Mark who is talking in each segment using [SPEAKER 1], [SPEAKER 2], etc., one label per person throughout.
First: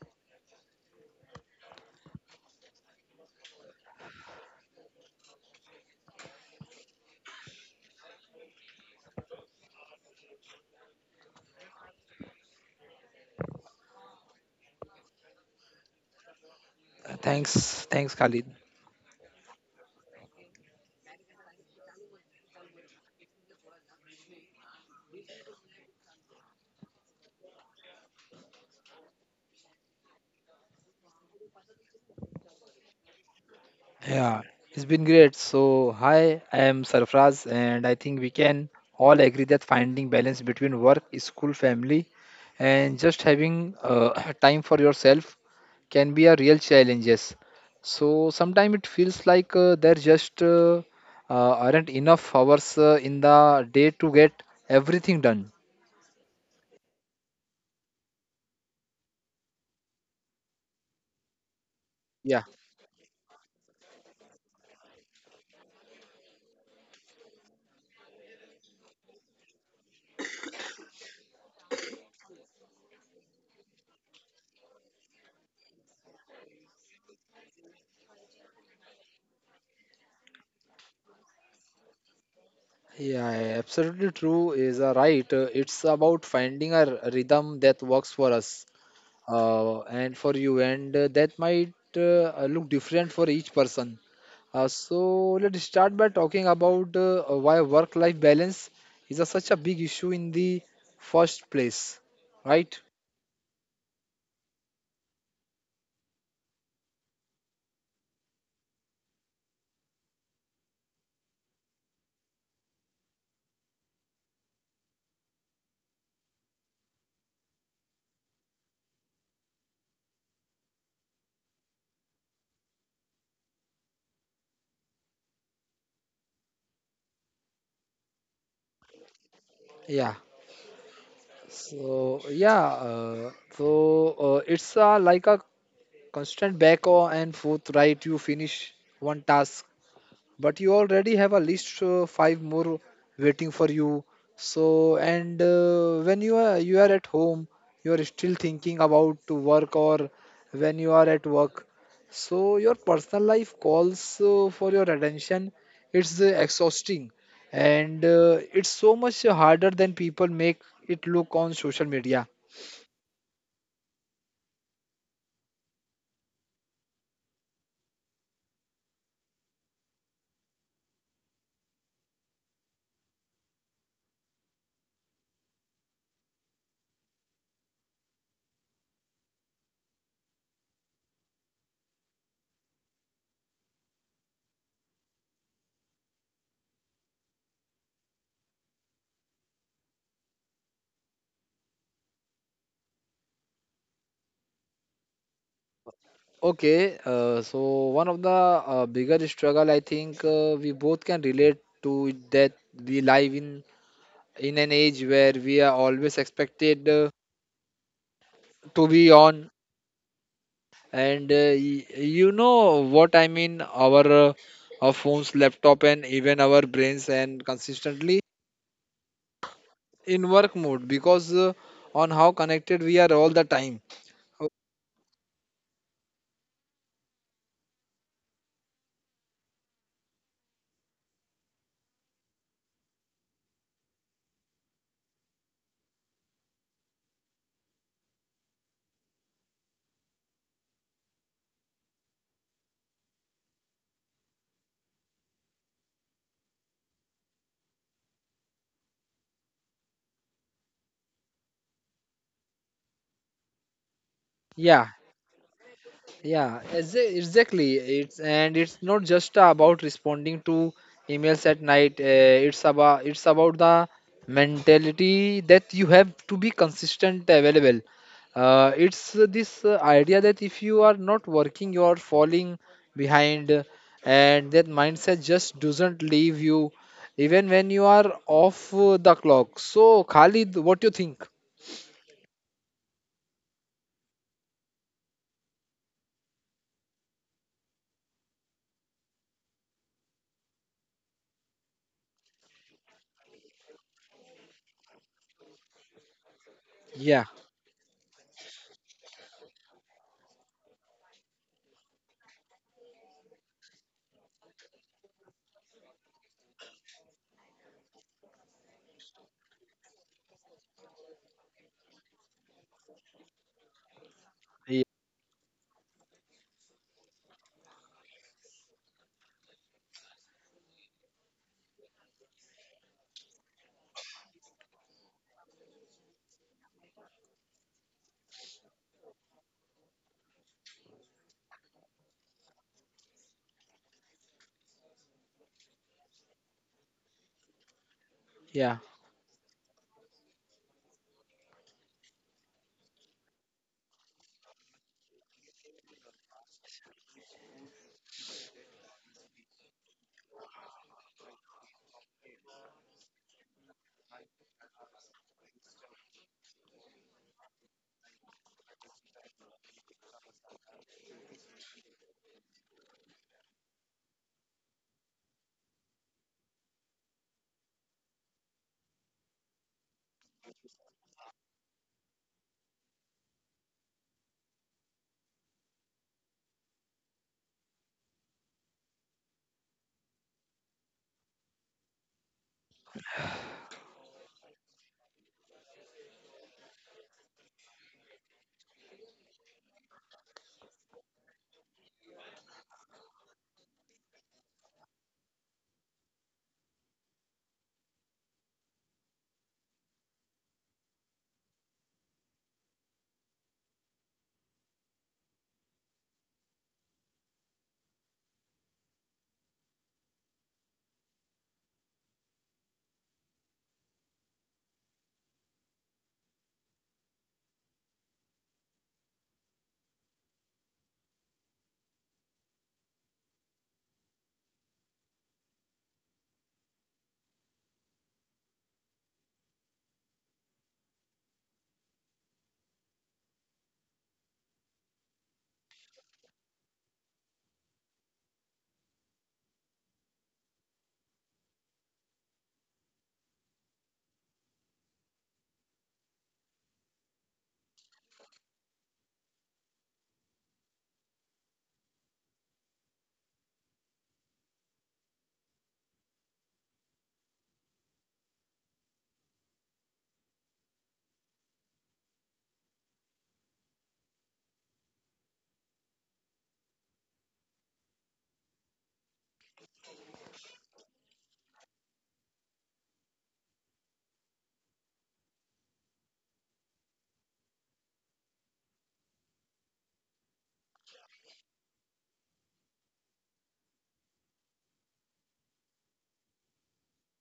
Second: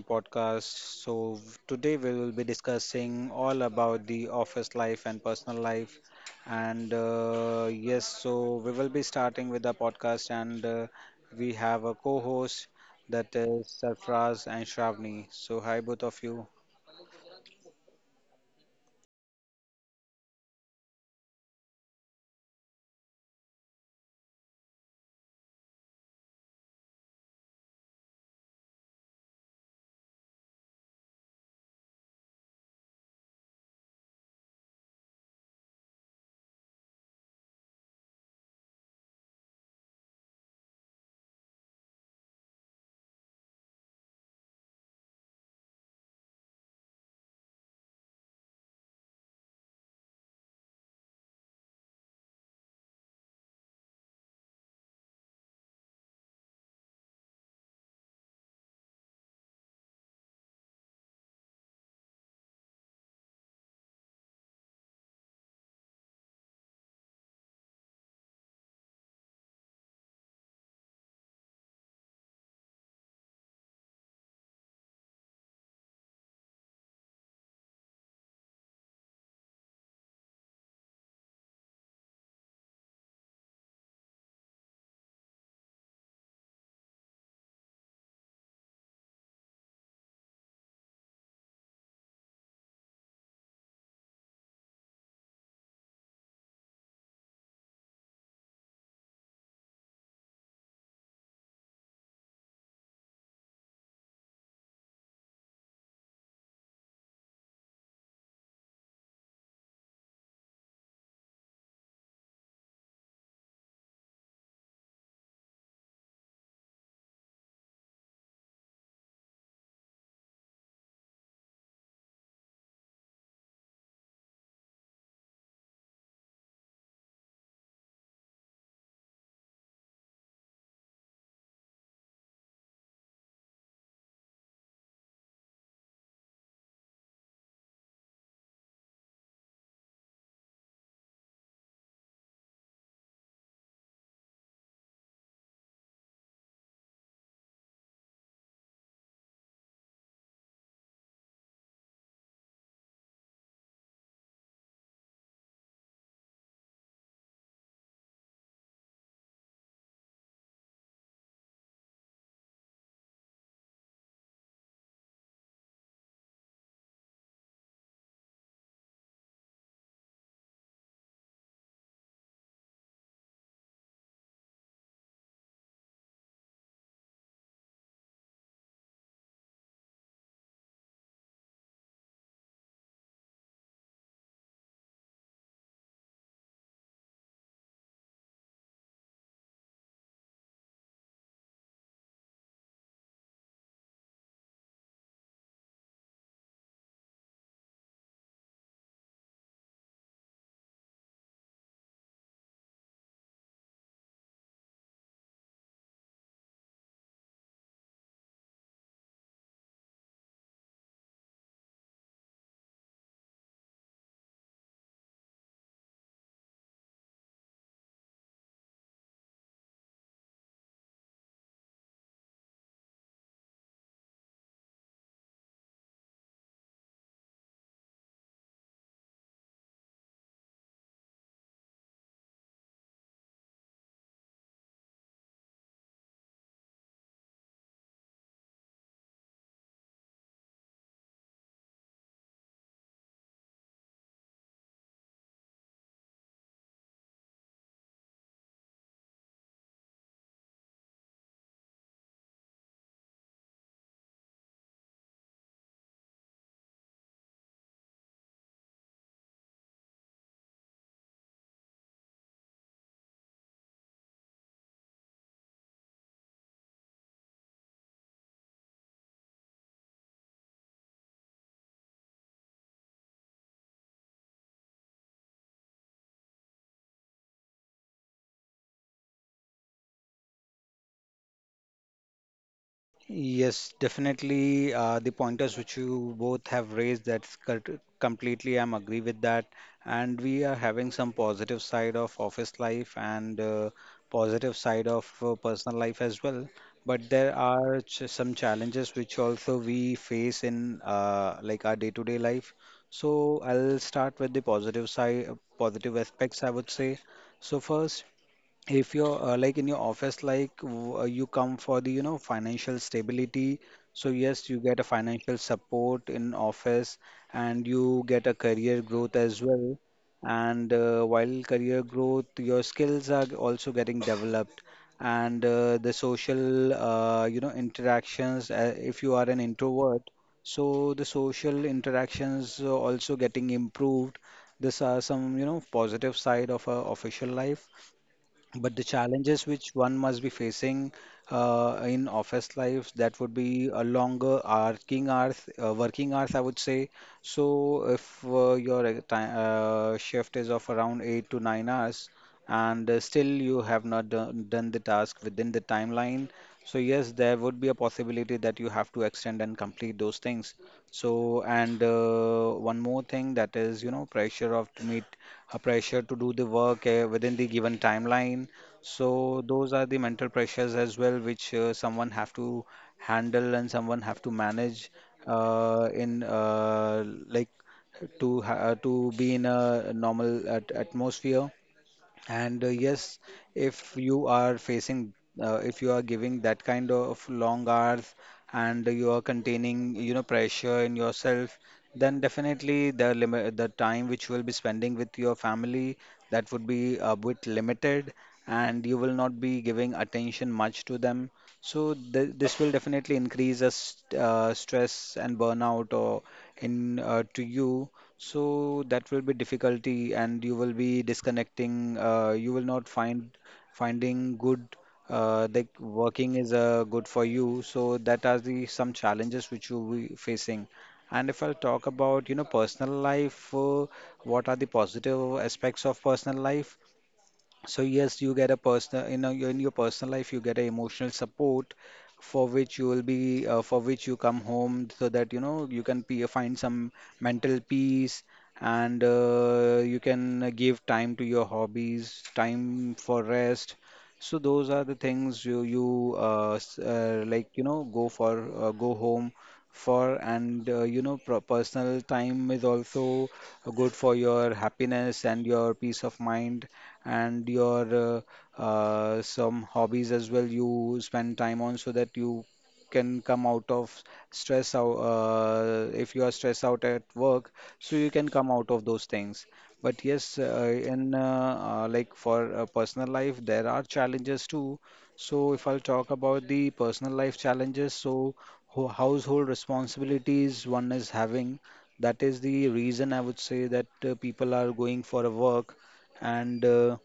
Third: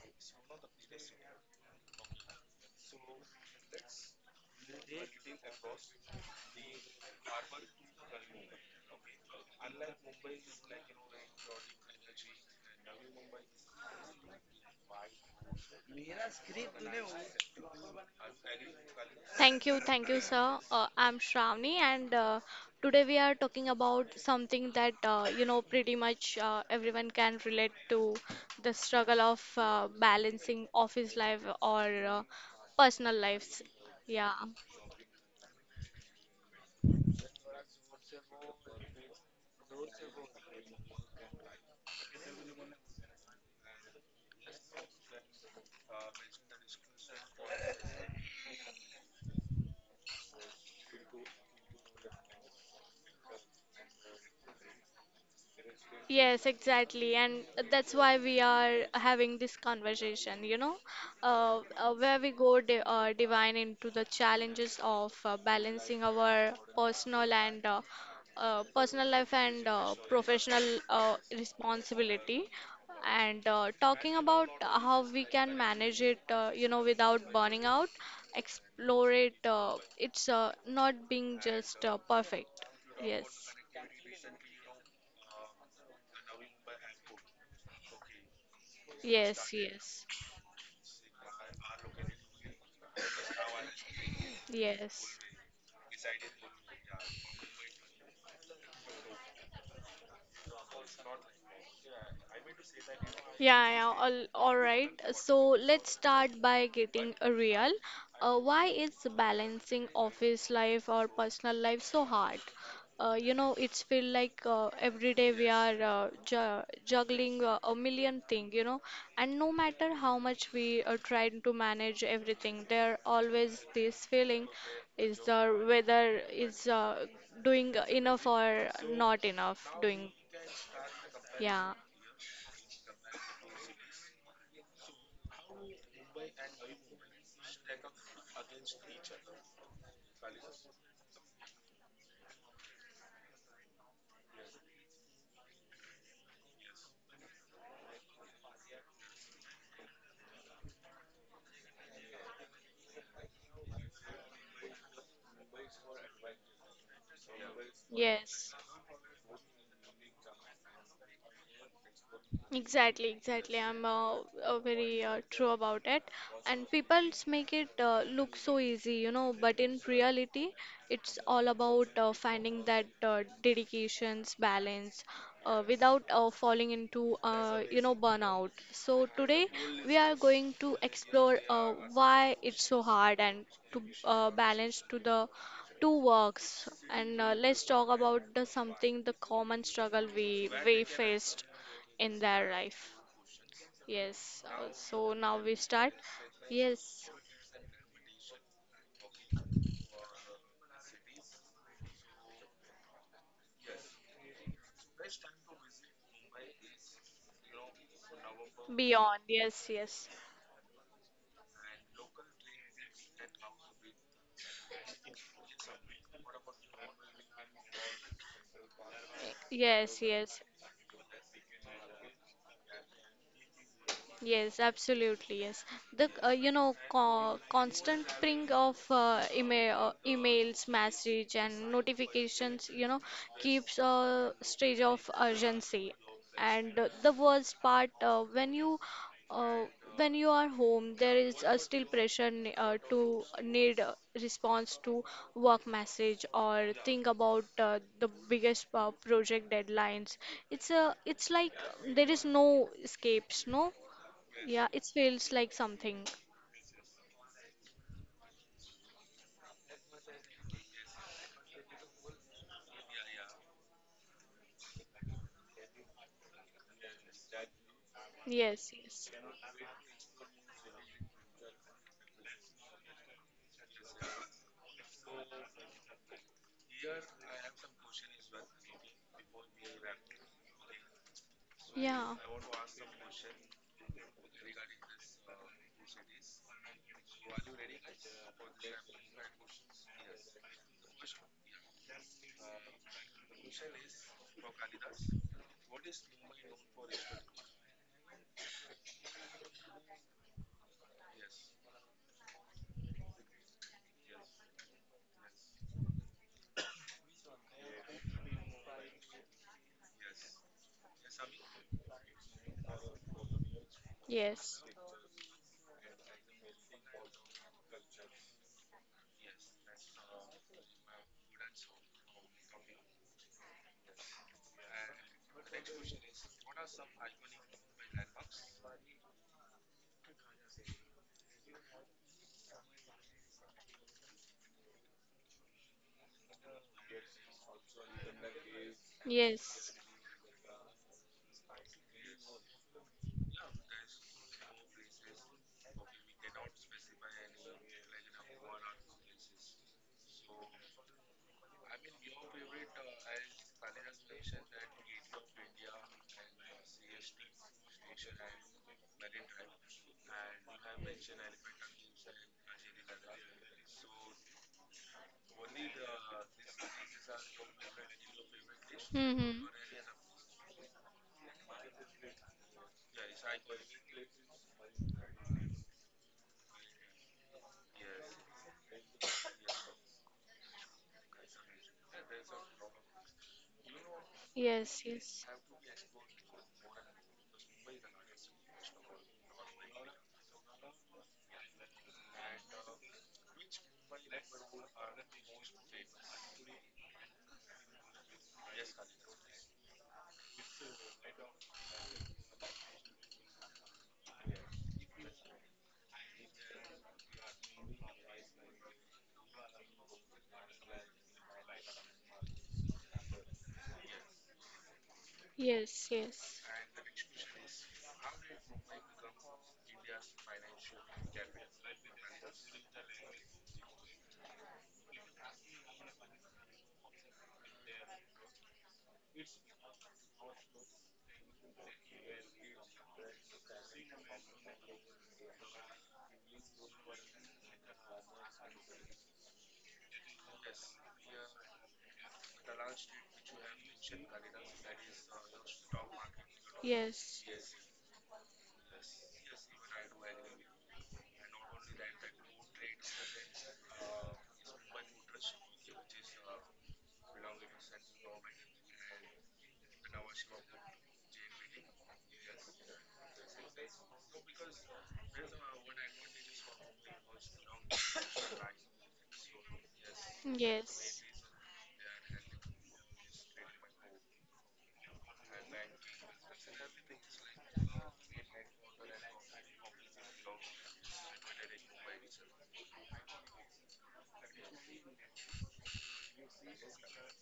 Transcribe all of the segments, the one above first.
[SPEAKER 1] podcast. So today we will be discussing all about the office life and personal life. And yes, so we will be starting with the podcast, and we have a co-host that is Sarfraz and Shravani. So hi both of you.
[SPEAKER 2] Thanks, Khalid.
[SPEAKER 3] Thank you, sir. I'm Shravani, and today we are talking about something that pretty much everyone can relate to the struggle of balancing office life or personal lives. Yeah.
[SPEAKER 2] Yeah, it's been great. So, hi, I am Sarfraz, and I think we can all agree that finding balance between work, school, family, and just having time for yourself can be a real challenge. Yes. So, sometimes it feels like there just aren't enough hours in the day to get everything done.
[SPEAKER 3] Yes, exactly. And that's why we are having this conversation, where we
[SPEAKER 2] Yeah,
[SPEAKER 3] go di divine into the challenges of balancing our personal and personal life and professional responsibility and talking about how we can manage it, without burning out, explore it. It's not being just perfect. Yes.
[SPEAKER 2] yeah, absolutely true is right. It's about finding a rhythm that works for us.
[SPEAKER 3] Yes, yes.
[SPEAKER 2] And for you, and that might look different for each person, so
[SPEAKER 3] Yes.
[SPEAKER 2] let's start by talking about why work life balance is such a big issue in the first place, right?
[SPEAKER 3] Yeah, yeah. All right. So let's start by getting real. Why is balancing office life or personal life so hard? It's feel like every day we are ju juggling a million thing, and no matter how much we are trying to manage everything, there always this feeling is the whether is doing enough or not enough doing.
[SPEAKER 2] Yeah,
[SPEAKER 3] Yeah.
[SPEAKER 2] so yeah, uh, so it's like a constant back and forth, right? You finish one task, but you already have at least five more waiting for you. So, and when you are at home, you are still thinking about to work, or when you are at work, so your personal life calls for your attention. It's exhausting, and
[SPEAKER 3] Yes.
[SPEAKER 2] it's so much harder than people make it look on social media.
[SPEAKER 3] Exactly, exactly. I'm very true about it. And people make it look so easy, but in reality, it's all about finding that dedications, balance, without falling into, burnout. So today we are going to explore why it's so hard and to balance to the two works. And let's talk about the something the common struggle we faced in their life. Yes. So now we start.
[SPEAKER 2] Okay,
[SPEAKER 3] Yes.
[SPEAKER 2] so one of the bigger struggle I think we both can relate to, that we live in an age where we are always expected to be
[SPEAKER 3] Beyond.
[SPEAKER 2] on,
[SPEAKER 3] Yes. Yes.
[SPEAKER 2] and you know what I mean, our phones, laptop, and even our brains, and consistently
[SPEAKER 3] Yes.
[SPEAKER 2] in
[SPEAKER 3] Yes.
[SPEAKER 2] work mode because on how connected we are all the time. Oh,
[SPEAKER 3] Yes, absolutely. Yes, the you know co constant ping of email, emails, message, and notifications. Keeps a stage of urgency. And the worst part, uh, when you are home, there is still pressure to need a response to work message or think about the biggest project deadlines. It's like there is no escapes, no. Yeah, it
[SPEAKER 2] yeah.
[SPEAKER 3] feels like something.
[SPEAKER 2] Yeah, exactly. It's, and it's not just about responding to emails at night. It's about, it's about the mentality that you have to be consistent available.
[SPEAKER 3] Yes,
[SPEAKER 2] It's
[SPEAKER 3] yes.
[SPEAKER 2] this idea that if you are not working, you are falling behind, and that mindset just doesn't leave you even when you are off the clock. So, Khalid, what do you think?
[SPEAKER 3] Yeah,
[SPEAKER 1] Yes, definitely. The pointers which you both have raised, that's completely, I'm agree with that. And we are having some positive side of office life and positive side of personal life as well. But
[SPEAKER 2] Yeah,
[SPEAKER 1] there are ch some challenges which also we face in like our day-to-day life. So I'll start with the positive side, positive aspects, I would say. So first, if you're like in your office, like you come for the financial stability, so yes,
[SPEAKER 3] yes,
[SPEAKER 1] you
[SPEAKER 2] yeah,
[SPEAKER 1] get a financial support in office, and you get a career growth as well. And while career growth, your skills are also getting developed, and the social interactions, if you are an introvert, so the social interactions are also getting improved. These are some positive side of a official life,
[SPEAKER 2] yeah,
[SPEAKER 1] but the challenges
[SPEAKER 3] yes.
[SPEAKER 1] which one must be facing in office life, that would be a longer working hours, I would say. So if your time, shift is of around 8 to 9 hours, and still you have not done the task within the timeline, so yes, there would be a possibility that you have to extend and complete those things. So, and one more thing that is, pressure of to meet a pressure to do the work within the given timeline.
[SPEAKER 3] Mm-hmm.
[SPEAKER 1] So those are the mental pressures as well, which someone have to handle and someone have to manage in to be in a normal atmosphere. And yes, if you are
[SPEAKER 3] Yes,
[SPEAKER 1] facing,
[SPEAKER 3] yes.
[SPEAKER 1] if you are giving that kind of long hours, and you are containing, pressure in yourself, then definitely the time which you will be spending with your family, that would be a bit limited, and you will not be giving attention much to them. So th this will definitely increase a st stress and burnout or in to you. So that will be difficulty, and you will be disconnecting. You will not finding good. Like
[SPEAKER 3] Yes, yes.
[SPEAKER 1] working is good for you. So that are the some challenges which you will be facing. And if I talk about personal life, what are the positive aspects of personal life? So yes, you get a personal, in your personal life, you get a emotional support, for which you come home, so that, you can pe find some mental peace, and you can give time to your hobbies, time for rest. So those are the things you, you uh, s-
[SPEAKER 3] Yes,
[SPEAKER 1] uh, like, go home for, and pro personal time is also good for your happiness and your peace of mind, and your some hobbies as well you spend time on, so that you can come out of stress out, if you are stressed out at work, so you can come out of those things. But yes,
[SPEAKER 3] yes.
[SPEAKER 1] in like for personal life, there are challenges too. So if I'll talk about the personal life challenges, so household responsibilities one is having, that is the reason I would say that people are going for a work, and uh,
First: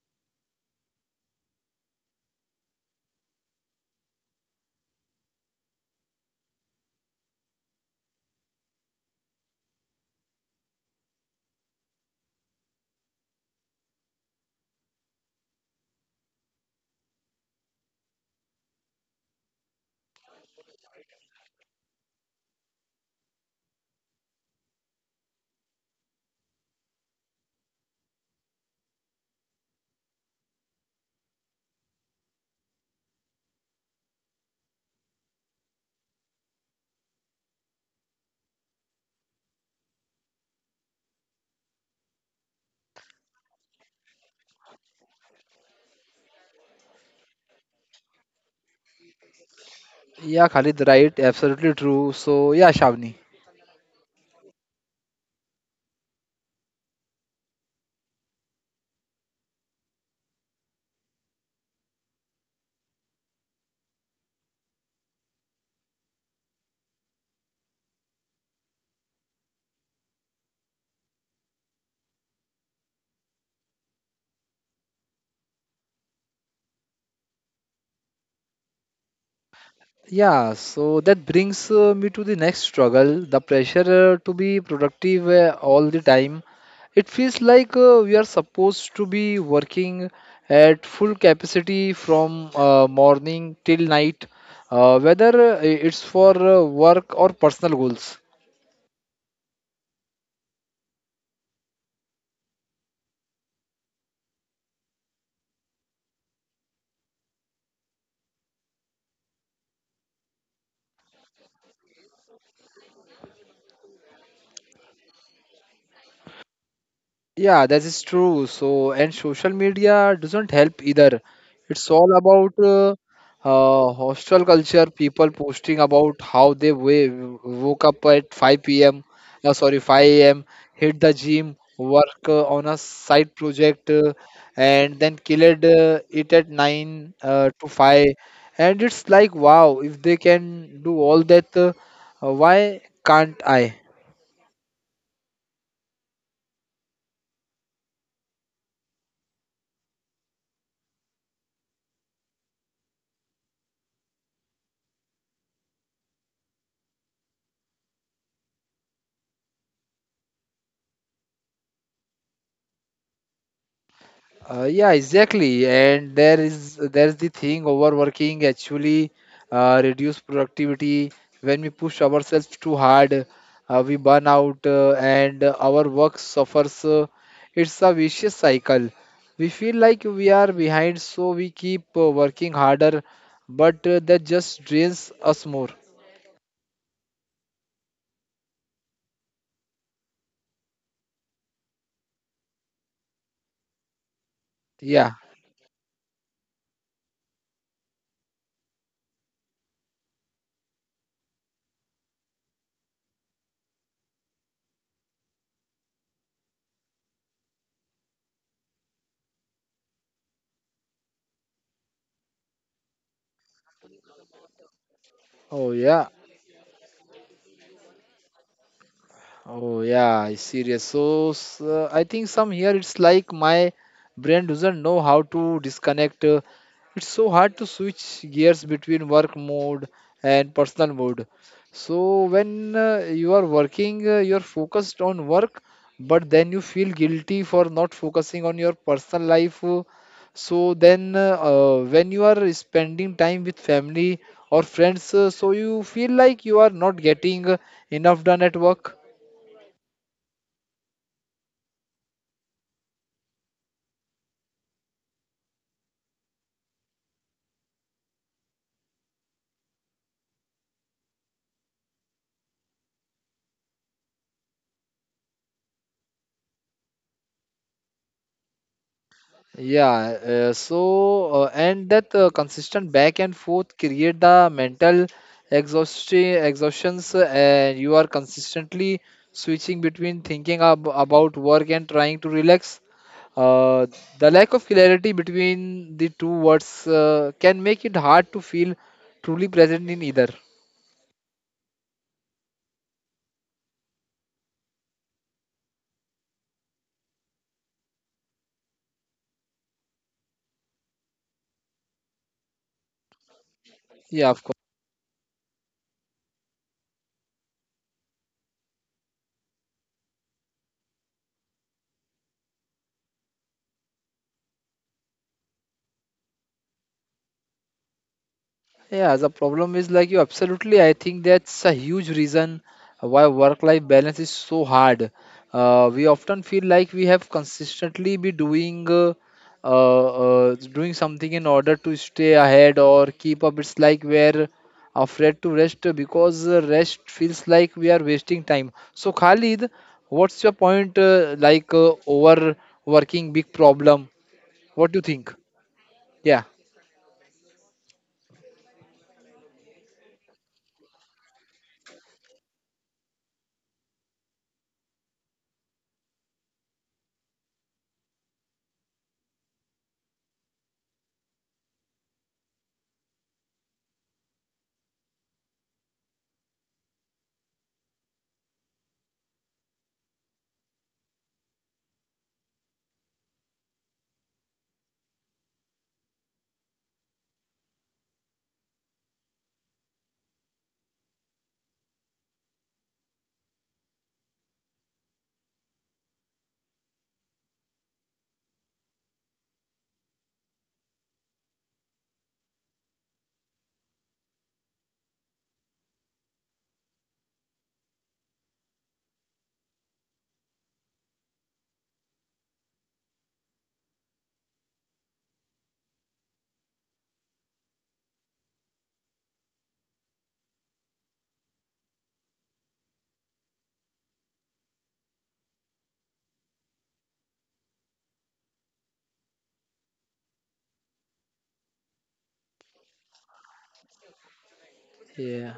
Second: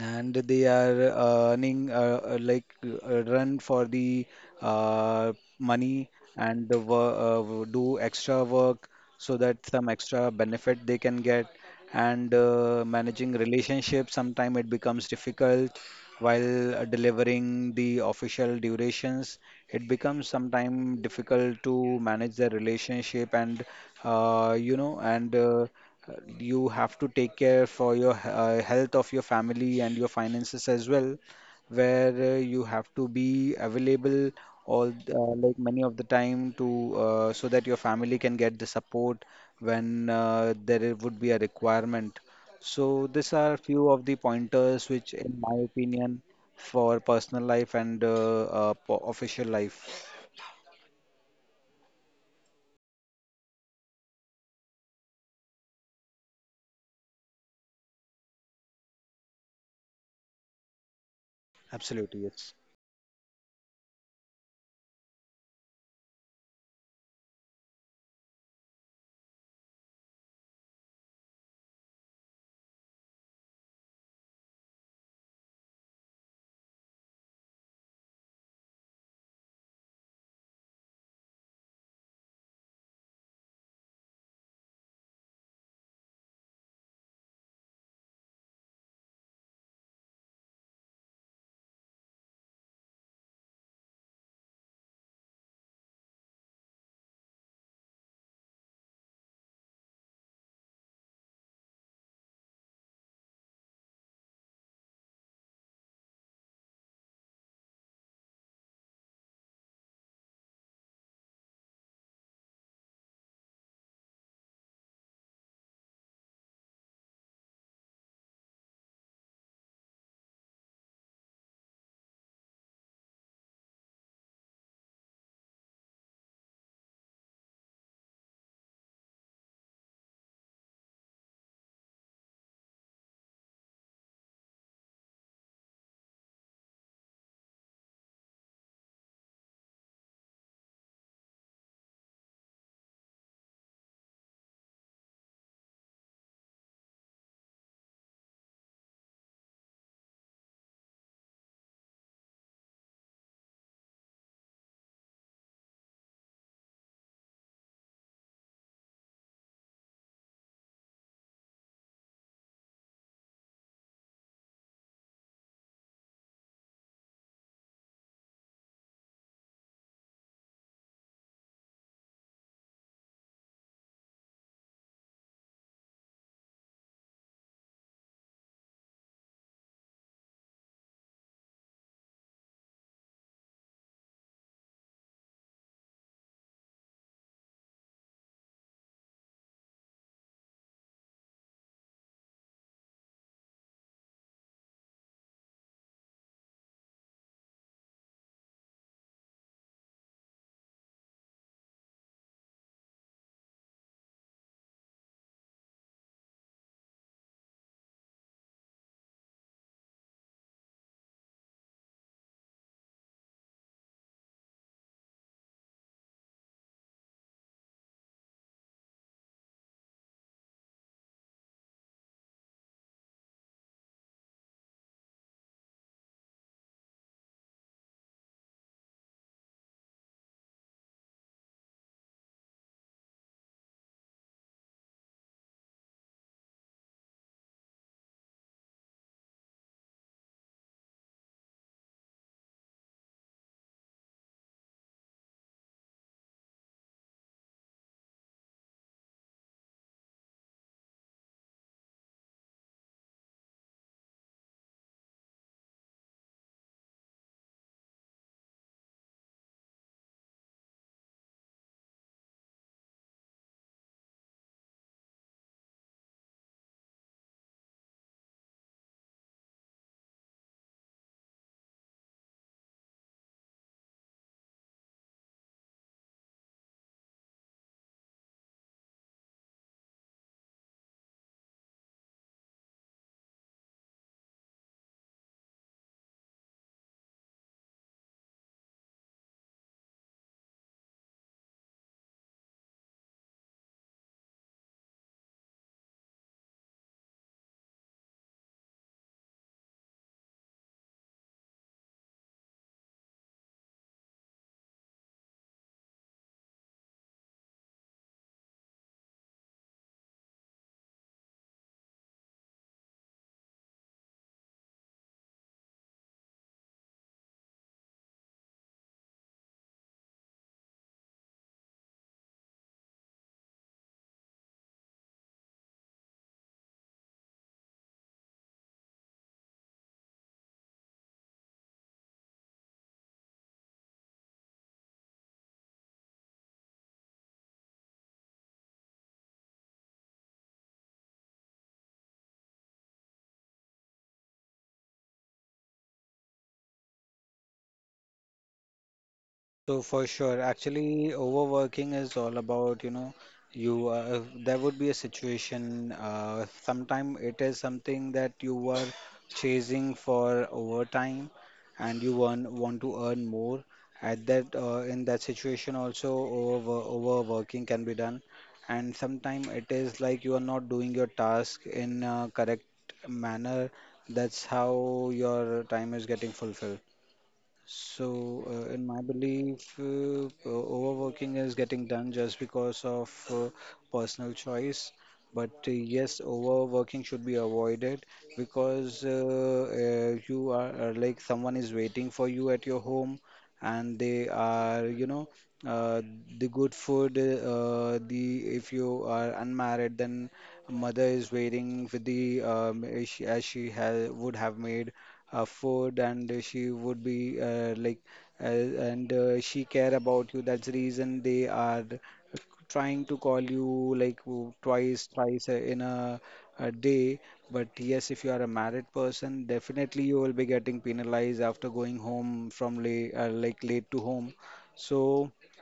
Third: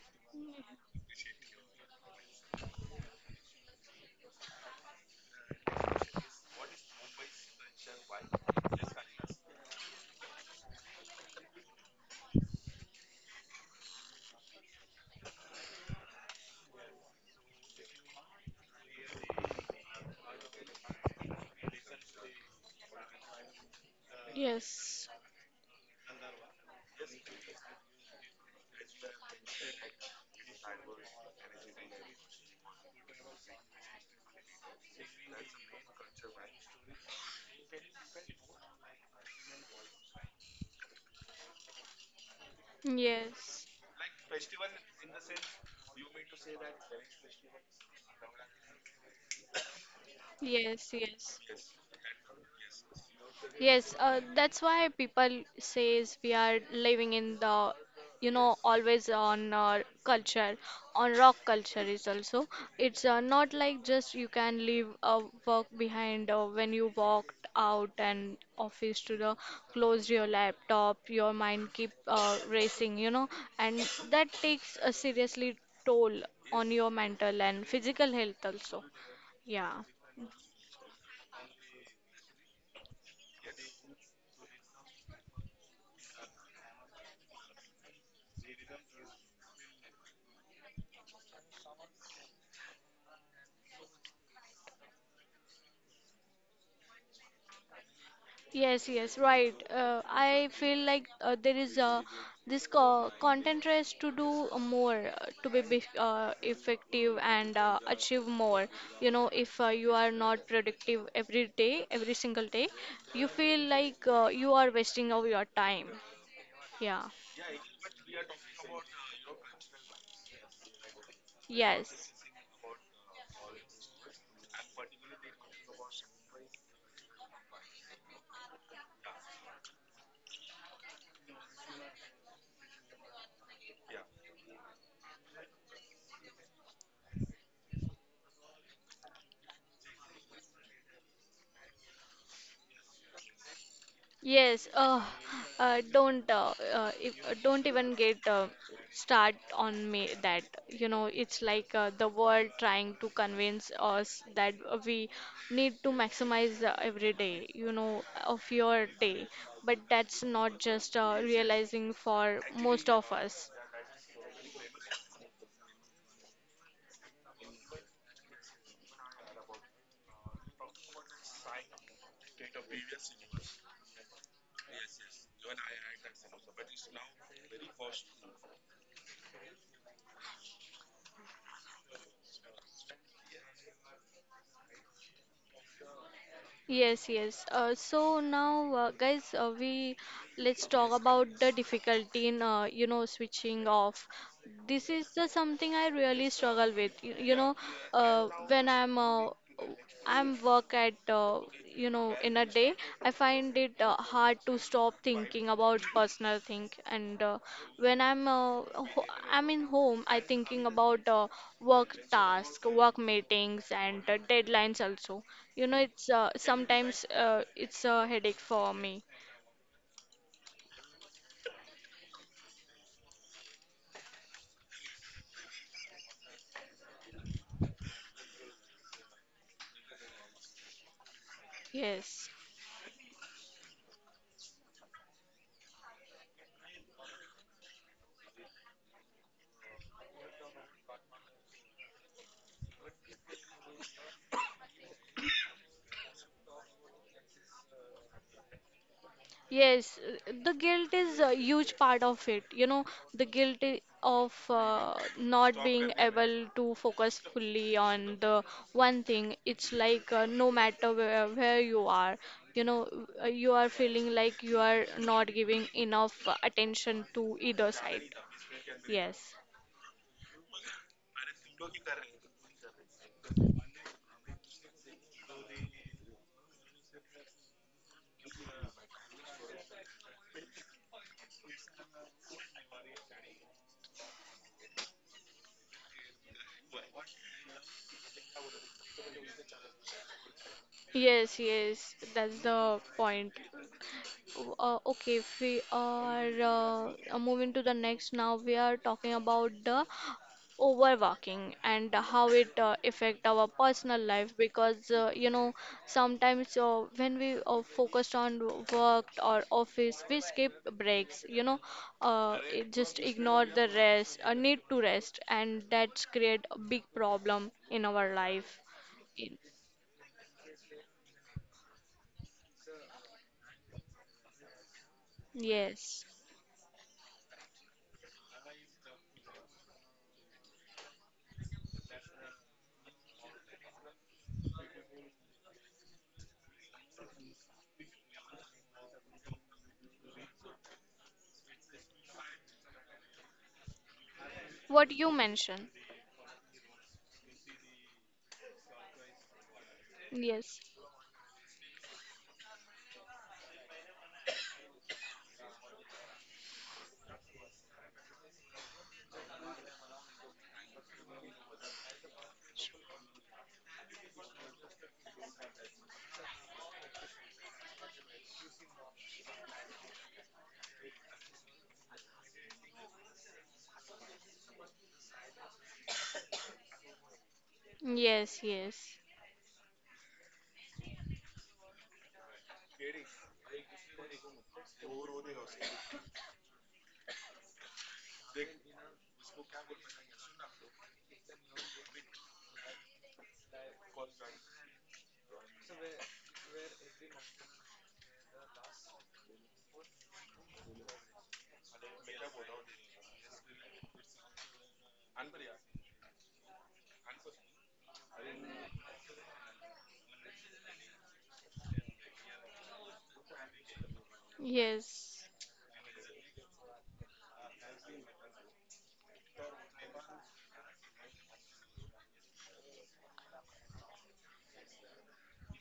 [SPEAKER 1] and they are earning like run for the uh, money, and do extra work, so that some extra benefit they can get. And managing relationships, sometimes it becomes difficult while delivering the official durations. It becomes sometimes difficult to manage the relationship and you
[SPEAKER 3] Yes,
[SPEAKER 1] know and You have to take care for your health of your family and your finances as well, where you have to be available all like many of the time, to so that your family can get the support when there would be a requirement. So these are
[SPEAKER 3] yes.
[SPEAKER 1] few of the pointers which, in my opinion, for personal life and official life.
[SPEAKER 2] yeah, Khalid,
[SPEAKER 3] Yes,
[SPEAKER 2] right?
[SPEAKER 3] yes.
[SPEAKER 2] Absolutely true. So, yeah, Shavni.
[SPEAKER 3] Yes, that's why people says we are living in the, always on culture, on rock culture is
[SPEAKER 1] Absolutely,
[SPEAKER 3] also.
[SPEAKER 1] yes.
[SPEAKER 3] It's not like just you can leave a work behind when you walked out and office to the close your laptop, your mind keep racing, and that takes a seriously toll on your mental and physical health also. Yeah.
[SPEAKER 2] Yeah, so that brings me to the next struggle, the pressure to be productive all the time. It feels like we are supposed to be working at full capacity from morning till night, whether it's for work or personal goals.
[SPEAKER 3] Yes, yes, right. I feel like there is this co content race to do more, to be bef effective and achieve more. If you are not productive every day, every single day, you feel like you are wasting of your time. Yeah.
[SPEAKER 2] Yeah, that is true. So, and social media doesn't help either. It's
[SPEAKER 3] Yes.
[SPEAKER 2] all about hostel culture, people posting about how they woke up at 5 p.m., sorry, 5 a.m., hit the gym, work on a side project, and then killed it at 9 to 5. And it's like, wow, if they can do all that, why can't I?
[SPEAKER 3] Yes, don't if, don't even get start on me that it's like the world trying to convince us that we need to maximize every day of your day, but that's not just realizing for most of us.
[SPEAKER 2] Yeah, exactly. And there is, there is the thing, overworking actually reduce productivity. When we push ourselves too hard, we burn out and our work suffers. It's a vicious cycle. We feel like we are behind, so we keep working harder, but that just drains us more.
[SPEAKER 3] Yes, yes. So now, guys, we let's talk about the difficulty in switching off. This is
[SPEAKER 2] Yeah.
[SPEAKER 3] the something I really struggle with you, you know when I'm work at in a day I find it hard to stop thinking about personal thing and when I'm in home I thinking about work task work meetings and deadlines also.
[SPEAKER 2] Oh,
[SPEAKER 3] It's
[SPEAKER 2] yeah.
[SPEAKER 3] sometimes it's a headache for me.
[SPEAKER 2] Oh yeah, it's serious. So I think some here it's like my brain doesn't know how to disconnect. It's so hard to switch gears between work mode and personal mode. So
[SPEAKER 3] Yes.
[SPEAKER 2] when you are working, you're focused on work, but then you feel guilty for not focusing on your personal life. So then when you are spending time with family or friends, so you feel like you are not getting enough done at work.
[SPEAKER 3] Yes, the guilt is a huge part of it. The guilt of not being able to focus fully on the one thing. It's like no matter where you are, you know, you are feeling like you are not giving enough attention to either side. Yes.
[SPEAKER 2] Yeah, so and that consistent back and forth create the mental exhaustions, and you are consistently switching between thinking ab about work and trying to relax. Uh, the lack of clarity between the two words can make it hard to feel truly present in either.
[SPEAKER 3] Yes, yes, that's the point. Okay, if we are moving to the next. Now we are talking about the overworking and how it affect our personal life
[SPEAKER 2] Yeah, of course.
[SPEAKER 3] because sometimes when we are focused on work or office we skip breaks. It just ignore the rest need to rest and that's create a big problem in our life.
[SPEAKER 2] Yeah, the problem is like you absolutely. I think that's a huge reason why work-life balance is so hard.
[SPEAKER 3] Yes.
[SPEAKER 2] We often feel like we have consistently be doing uh, doing something in order to stay ahead or keep up. It's like we're afraid to rest because rest feels like we are wasting time. So, Khalid, what's your point? Like overworking, big problem.
[SPEAKER 3] What
[SPEAKER 2] What do you
[SPEAKER 3] you
[SPEAKER 2] think?
[SPEAKER 3] mentioned.
[SPEAKER 2] Yeah,
[SPEAKER 1] So for sure,
[SPEAKER 3] Yes,
[SPEAKER 1] actually, overworking is all about, you there would be a situation. Sometime it is something that you were chasing for overtime, and you want to earn more. At that In that situation, also overworking can be done, and sometime it is like you are not doing your task in a correct manner. That's how your time is getting fulfilled.
[SPEAKER 3] yes.
[SPEAKER 1] So,
[SPEAKER 3] Yes.
[SPEAKER 1] in my belief, overworking is getting done just because of personal choice. But yes, overworking should be avoided, because you are like someone is waiting for you at your home, and they are, uh, the good food. The if you are unmarried, then mother is waiting, with the as she has would have made food, and she would be like, and she care about you. That's the reason they are trying to call you, like twice
[SPEAKER 3] Yes.
[SPEAKER 1] twice in a day. But yes, if you are a married person, definitely you will be getting penalized after going home from late like late to home. So
[SPEAKER 2] yeah,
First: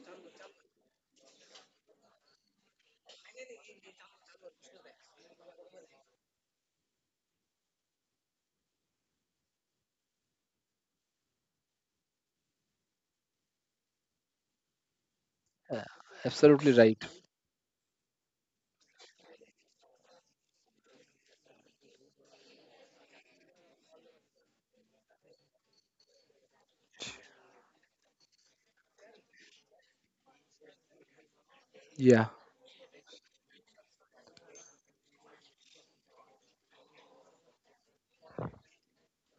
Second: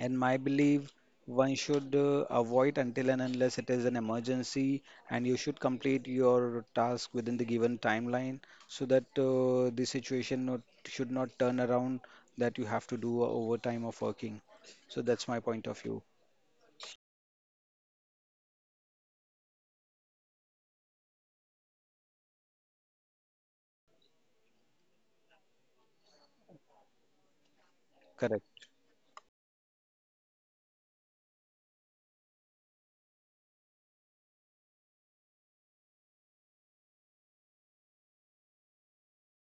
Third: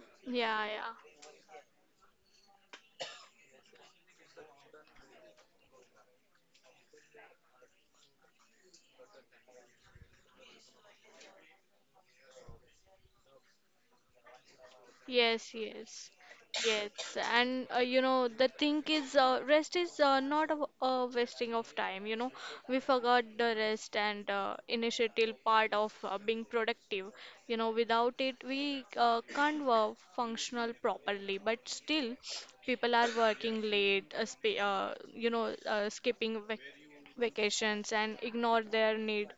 [SPEAKER 1] in my
[SPEAKER 3] Yeah, yeah.
[SPEAKER 1] belief, one should avoid until and unless it is an emergency, and you should complete your task within the given timeline, so that the situation not, should not turn around, that you have to do a overtime of working. So that's my
[SPEAKER 3] Yes,
[SPEAKER 1] point of view.
[SPEAKER 3] yes,
[SPEAKER 2] absolutely right.
[SPEAKER 3] yes. And the thing is, rest is not a wasting of time. We forgot the rest and initiative part of being productive. Without it,
[SPEAKER 1] Correct.
[SPEAKER 3] we can't work functional properly. But still,
[SPEAKER 2] Yeah.
[SPEAKER 3] people are working late, skipping vacations and ignore their need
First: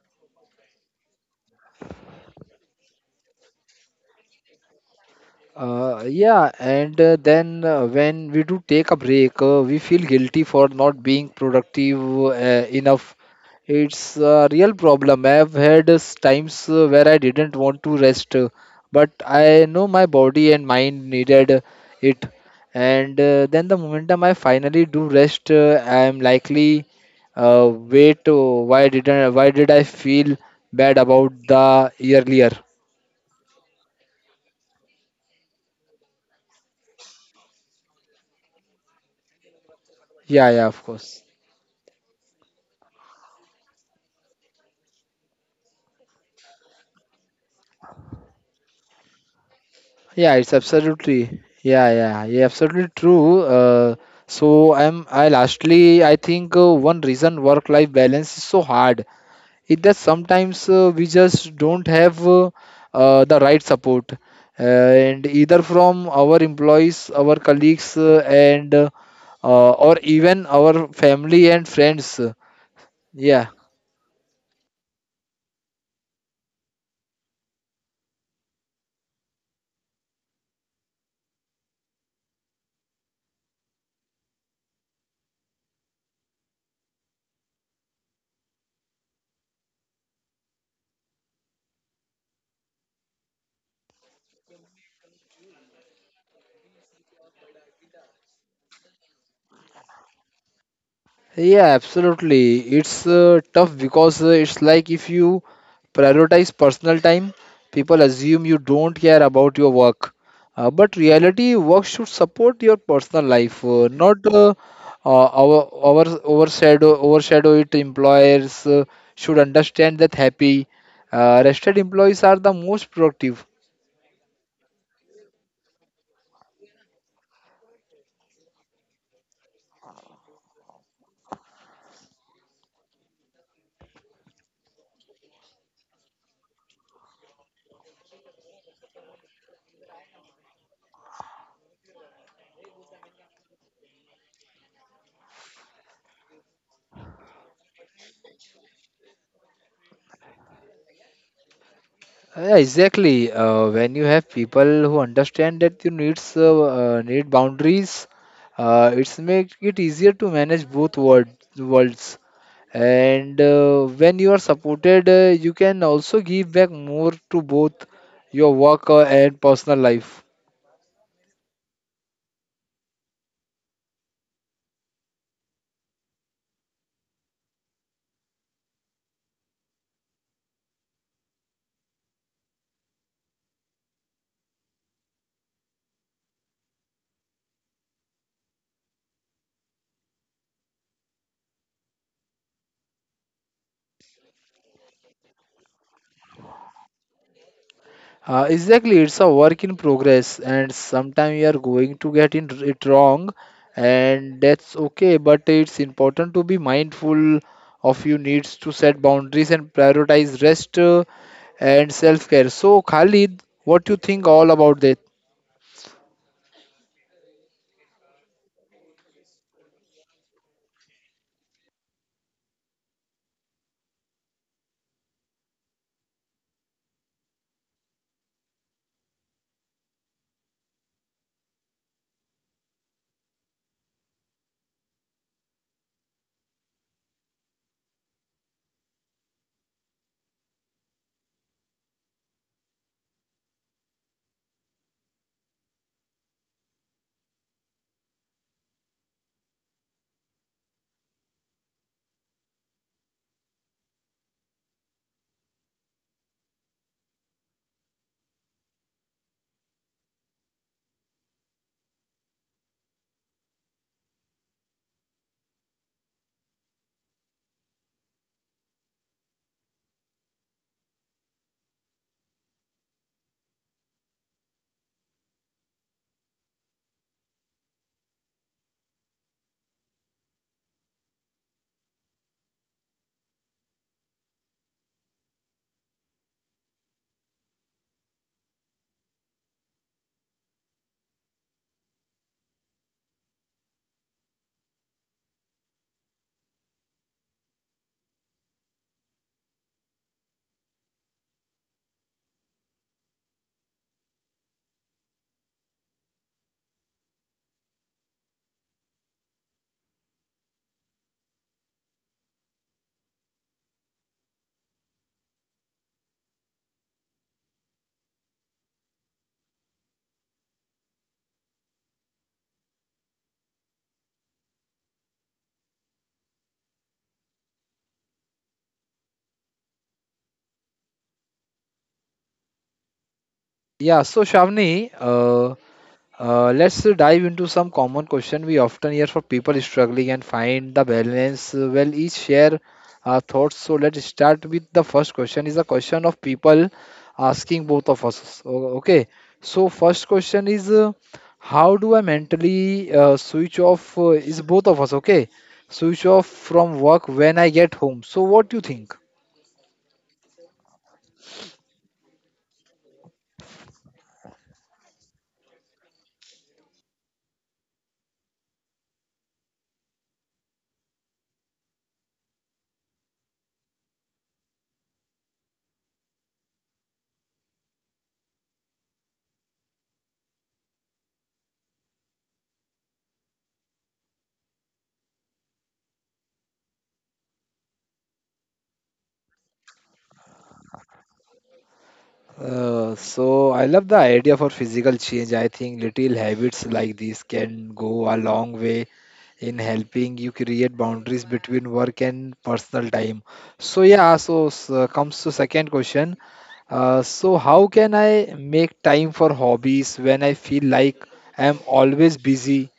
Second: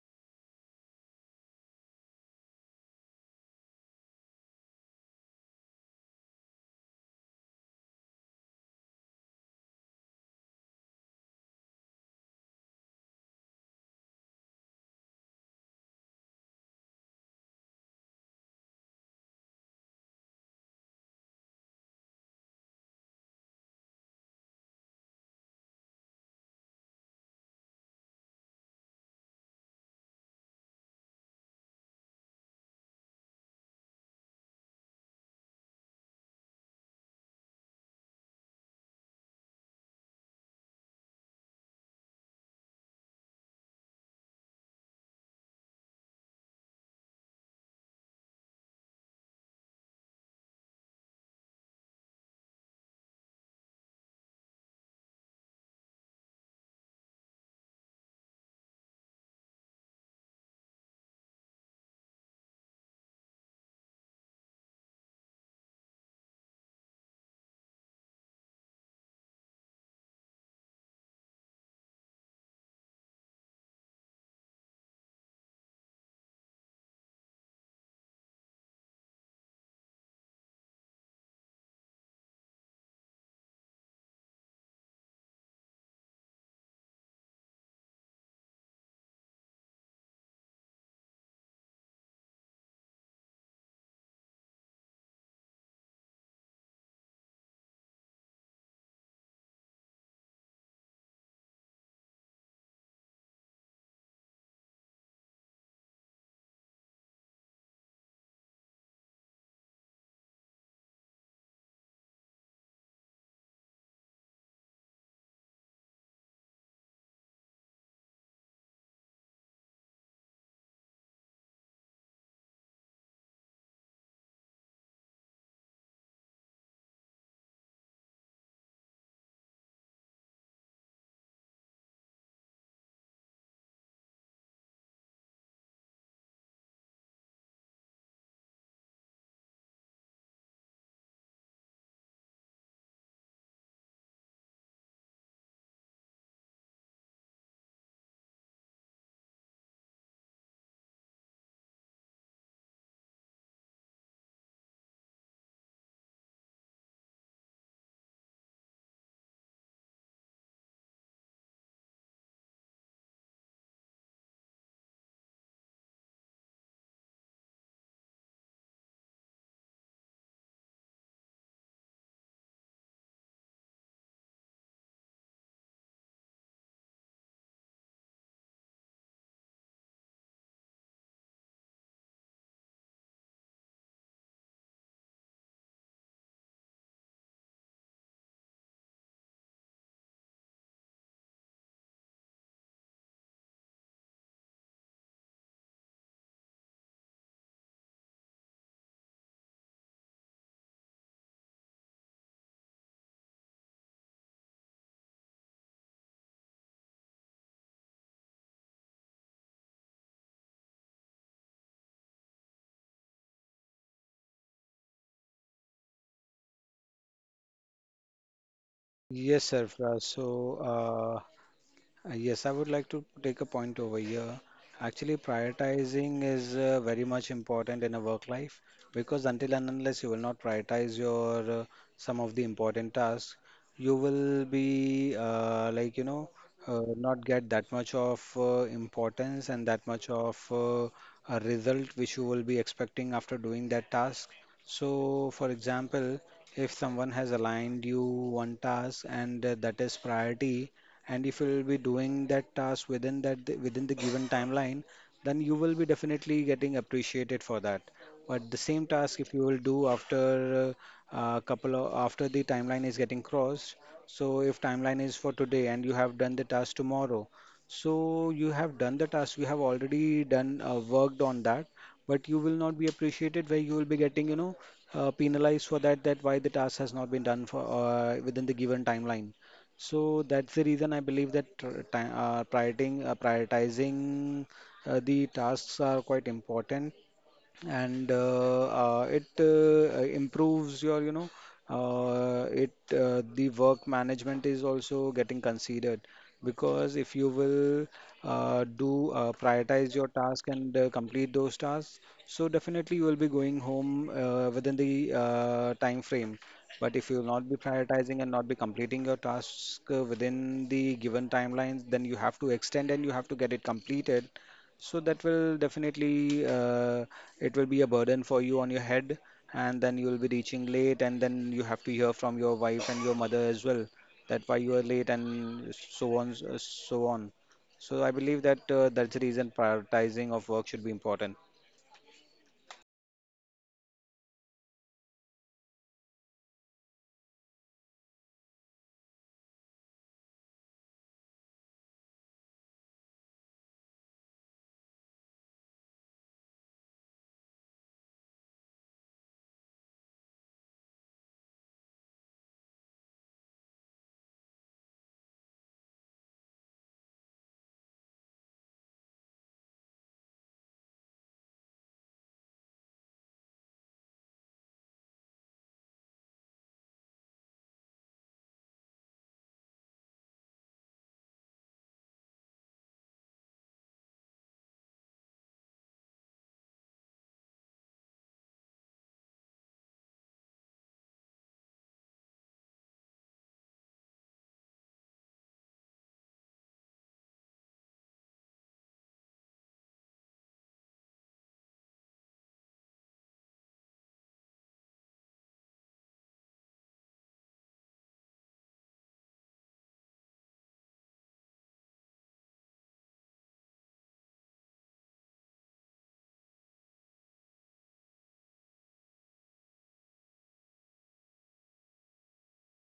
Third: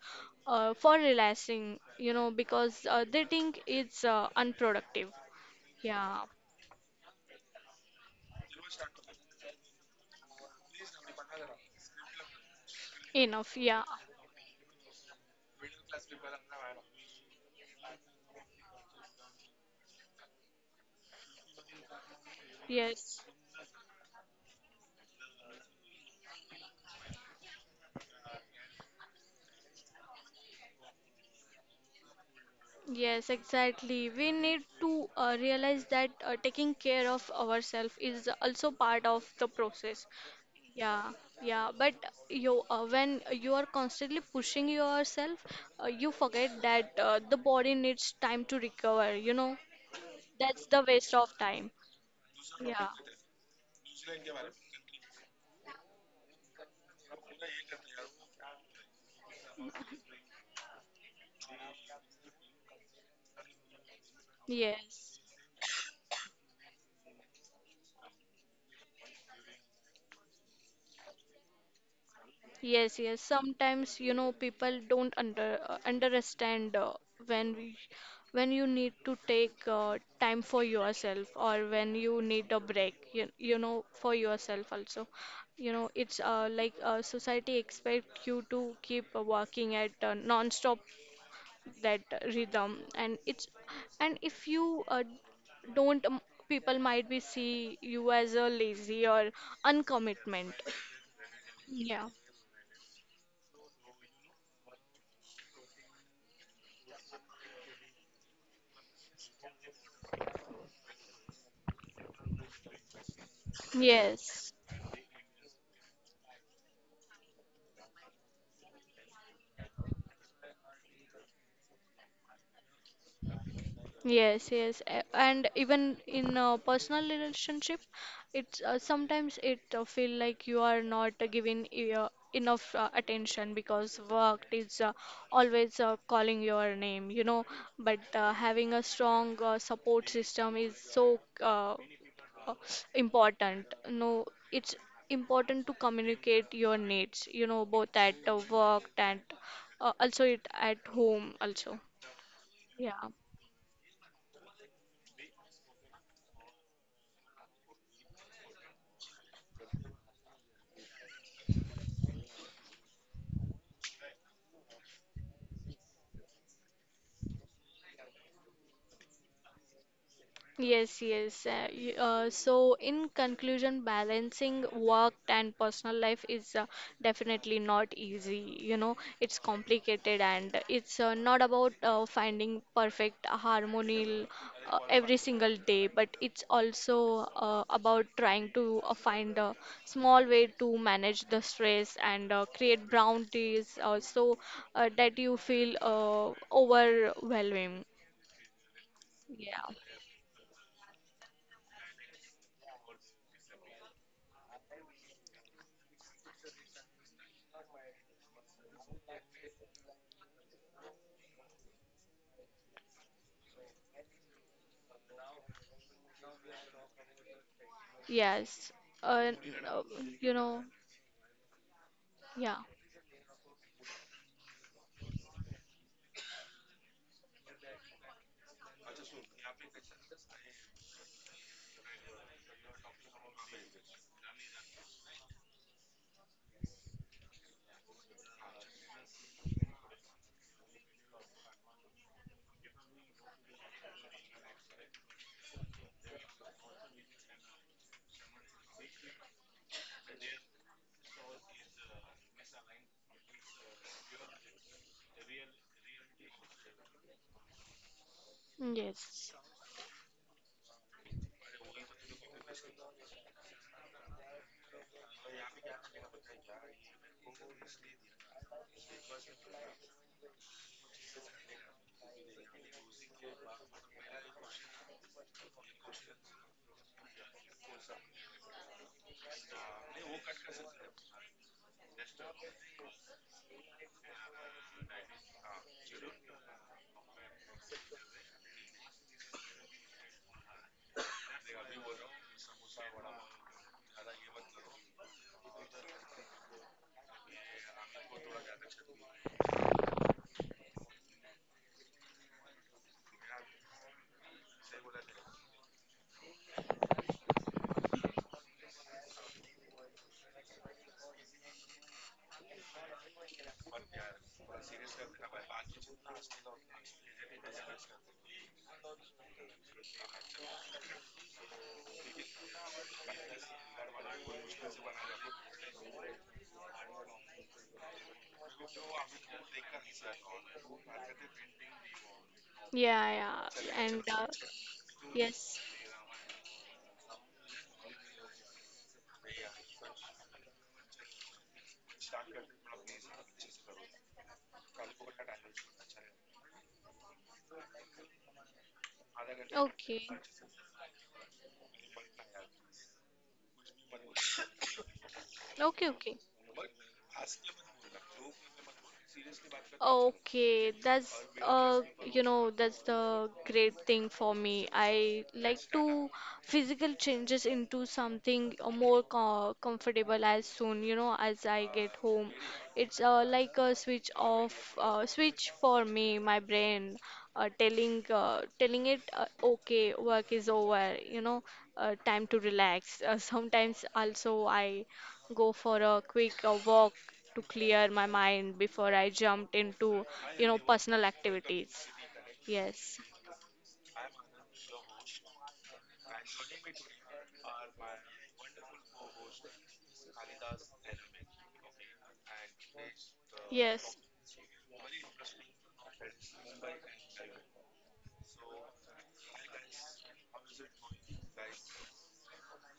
[SPEAKER 3] for relaxing. Because they think it's unproductive. Yeah,
[SPEAKER 2] Yeah, and then when we do take a break, we feel guilty for not being productive enough.
[SPEAKER 3] enough. Yeah,
[SPEAKER 2] It's a real problem. I've had times where I didn't want to rest, but I know my body and mind needed it. And
[SPEAKER 3] yes,
[SPEAKER 2] then the momentum I finally do rest, I'm likely, wait, oh, why didn't, why did I feel bad about the earlier?
[SPEAKER 3] yes, exactly. We need to realize that taking care of ourselves is also part of the process.
[SPEAKER 2] Yeah, yeah, of
[SPEAKER 3] Yeah,
[SPEAKER 2] course.
[SPEAKER 3] yeah, but you when you are constantly pushing yourself, you forget that the body needs time to recover,
[SPEAKER 2] Yeah, it's
[SPEAKER 3] that's the waste of
[SPEAKER 2] absolutely.
[SPEAKER 3] time.
[SPEAKER 2] Yeah, yeah, yeah,
[SPEAKER 3] Yeah,
[SPEAKER 2] absolutely true. So I'm I lastly I think one reason work-life balance is so hard is that sometimes we just don't have the right support,
[SPEAKER 3] yes,
[SPEAKER 2] and either from our employees, our colleagues, and or even our family and friends.
[SPEAKER 3] yes, yes.
[SPEAKER 2] Yeah.
[SPEAKER 3] Sometimes, people don't understand when when you need to take time for yourself or when you need a break, for yourself also. It's like society expect you to keep working at non-stop that rhythm, and it's and if you don't, people might be see you as a lazy or uncommitment.
[SPEAKER 2] Yeah,
[SPEAKER 3] Yeah.
[SPEAKER 2] absolutely. It's tough because it's like if you prioritize personal time, people assume you don't care about your work. But reality, work should support your personal life, uh, not uh,
[SPEAKER 3] Yes.
[SPEAKER 2] uh, our our overshadow overshadow it. Employers should understand that happy, rested employees are the most productive.
[SPEAKER 3] Yes, yes, and even in a personal relationship, it's sometimes it feel like you are not giving enough attention because work is always calling your name, But having a strong support system is so uh, important. No, it's important to communicate your needs, both at work and also it at home also.
[SPEAKER 2] Yeah,
[SPEAKER 3] Yeah.
[SPEAKER 2] exactly. When you have people who understand that you needs need boundaries, it's make it easier to manage both worlds. And when you are supported, you can also give back more to both your work and personal life.
[SPEAKER 3] Yes, yes. So, in conclusion, balancing work and personal life is definitely not easy. It's complicated and it's not about finding perfect harmony every single day, but it's also about trying to find a small way to manage the stress and create boundaries so that you feel overwhelming.
[SPEAKER 2] Exactly, it's a
[SPEAKER 3] Yeah.
[SPEAKER 2] work in progress, and sometimes you are going to get in it wrong, and that's okay. But it's important to be mindful of your needs to set boundaries and prioritize rest and self care. So, Khalid, what do you think all about that?
[SPEAKER 3] Yes. Uh,
[SPEAKER 1] Yes, sir.
[SPEAKER 3] uh,
[SPEAKER 1] So,
[SPEAKER 3] you know,
[SPEAKER 1] yes,
[SPEAKER 3] yeah.
[SPEAKER 1] I would like to take a point over here. Actually, prioritizing is very much important in a work life, because until and unless you will not prioritize your some of the important tasks, you will be like, not get that much of importance and that much of a result which you will be expecting after doing that task. So, for example, if someone has aligned you one task, and that is priority, and if you'll be doing that task within the given timeline, then you will be definitely getting appreciated for that. But the same task, if
[SPEAKER 3] Yes.
[SPEAKER 1] you will do after a couple of, after the timeline is getting crossed, so if timeline is for today and you have done the task tomorrow, so you have done the task, you have already done worked on that, but you will not be appreciated, where you will be getting, penalized for that, that why the task has not been done for within the given timeline. So that's the reason I believe that prioritizing the tasks are quite important, and it improves your you know it the work management is also getting considered, because if you will do prioritize your task and complete those tasks, so definitely you will be going home within the time frame. But if you will not be prioritizing and not be completing your task within the given timelines, then you have to extend and you have to get it completed. So that will definitely, it will be a burden for you on your head, and then you will be reaching late, and then you have to hear from your wife and your mother as well, that why you are late and so on. So I believe that's the reason prioritizing of work should be important.
[SPEAKER 3] Yeah, yeah. And
[SPEAKER 2] Yeah, so Shavni,
[SPEAKER 3] yes.
[SPEAKER 2] Let's dive into some common question we often hear for people struggling and find the balance. Well, each share our thoughts. So let's start with the first question. Is a question of people asking both of us. So, okay. So
[SPEAKER 3] Okay.
[SPEAKER 2] first question is, how do I mentally switch off? Is both of us okay?
[SPEAKER 3] Okay,
[SPEAKER 2] Switch
[SPEAKER 3] okay.
[SPEAKER 2] off from work when I get home. So what do you think?
[SPEAKER 3] Okay, that's that's the great thing for me. I like to physical changes into something more co comfortable as soon, as I get home. It's like a switch off, switch for me, my brain, telling it, okay, work is over, time to relax. Sometimes also I go for a quick walk to clear my mind before I jumped into, personal activities. Yes.
[SPEAKER 2] So I love the idea for physical change. I think little habits like this can go a long way in helping you create boundaries between work and personal time. So
[SPEAKER 3] Yes.
[SPEAKER 2] yeah, so comes to second question. So how can I make time for hobbies when I feel like I'm always busy?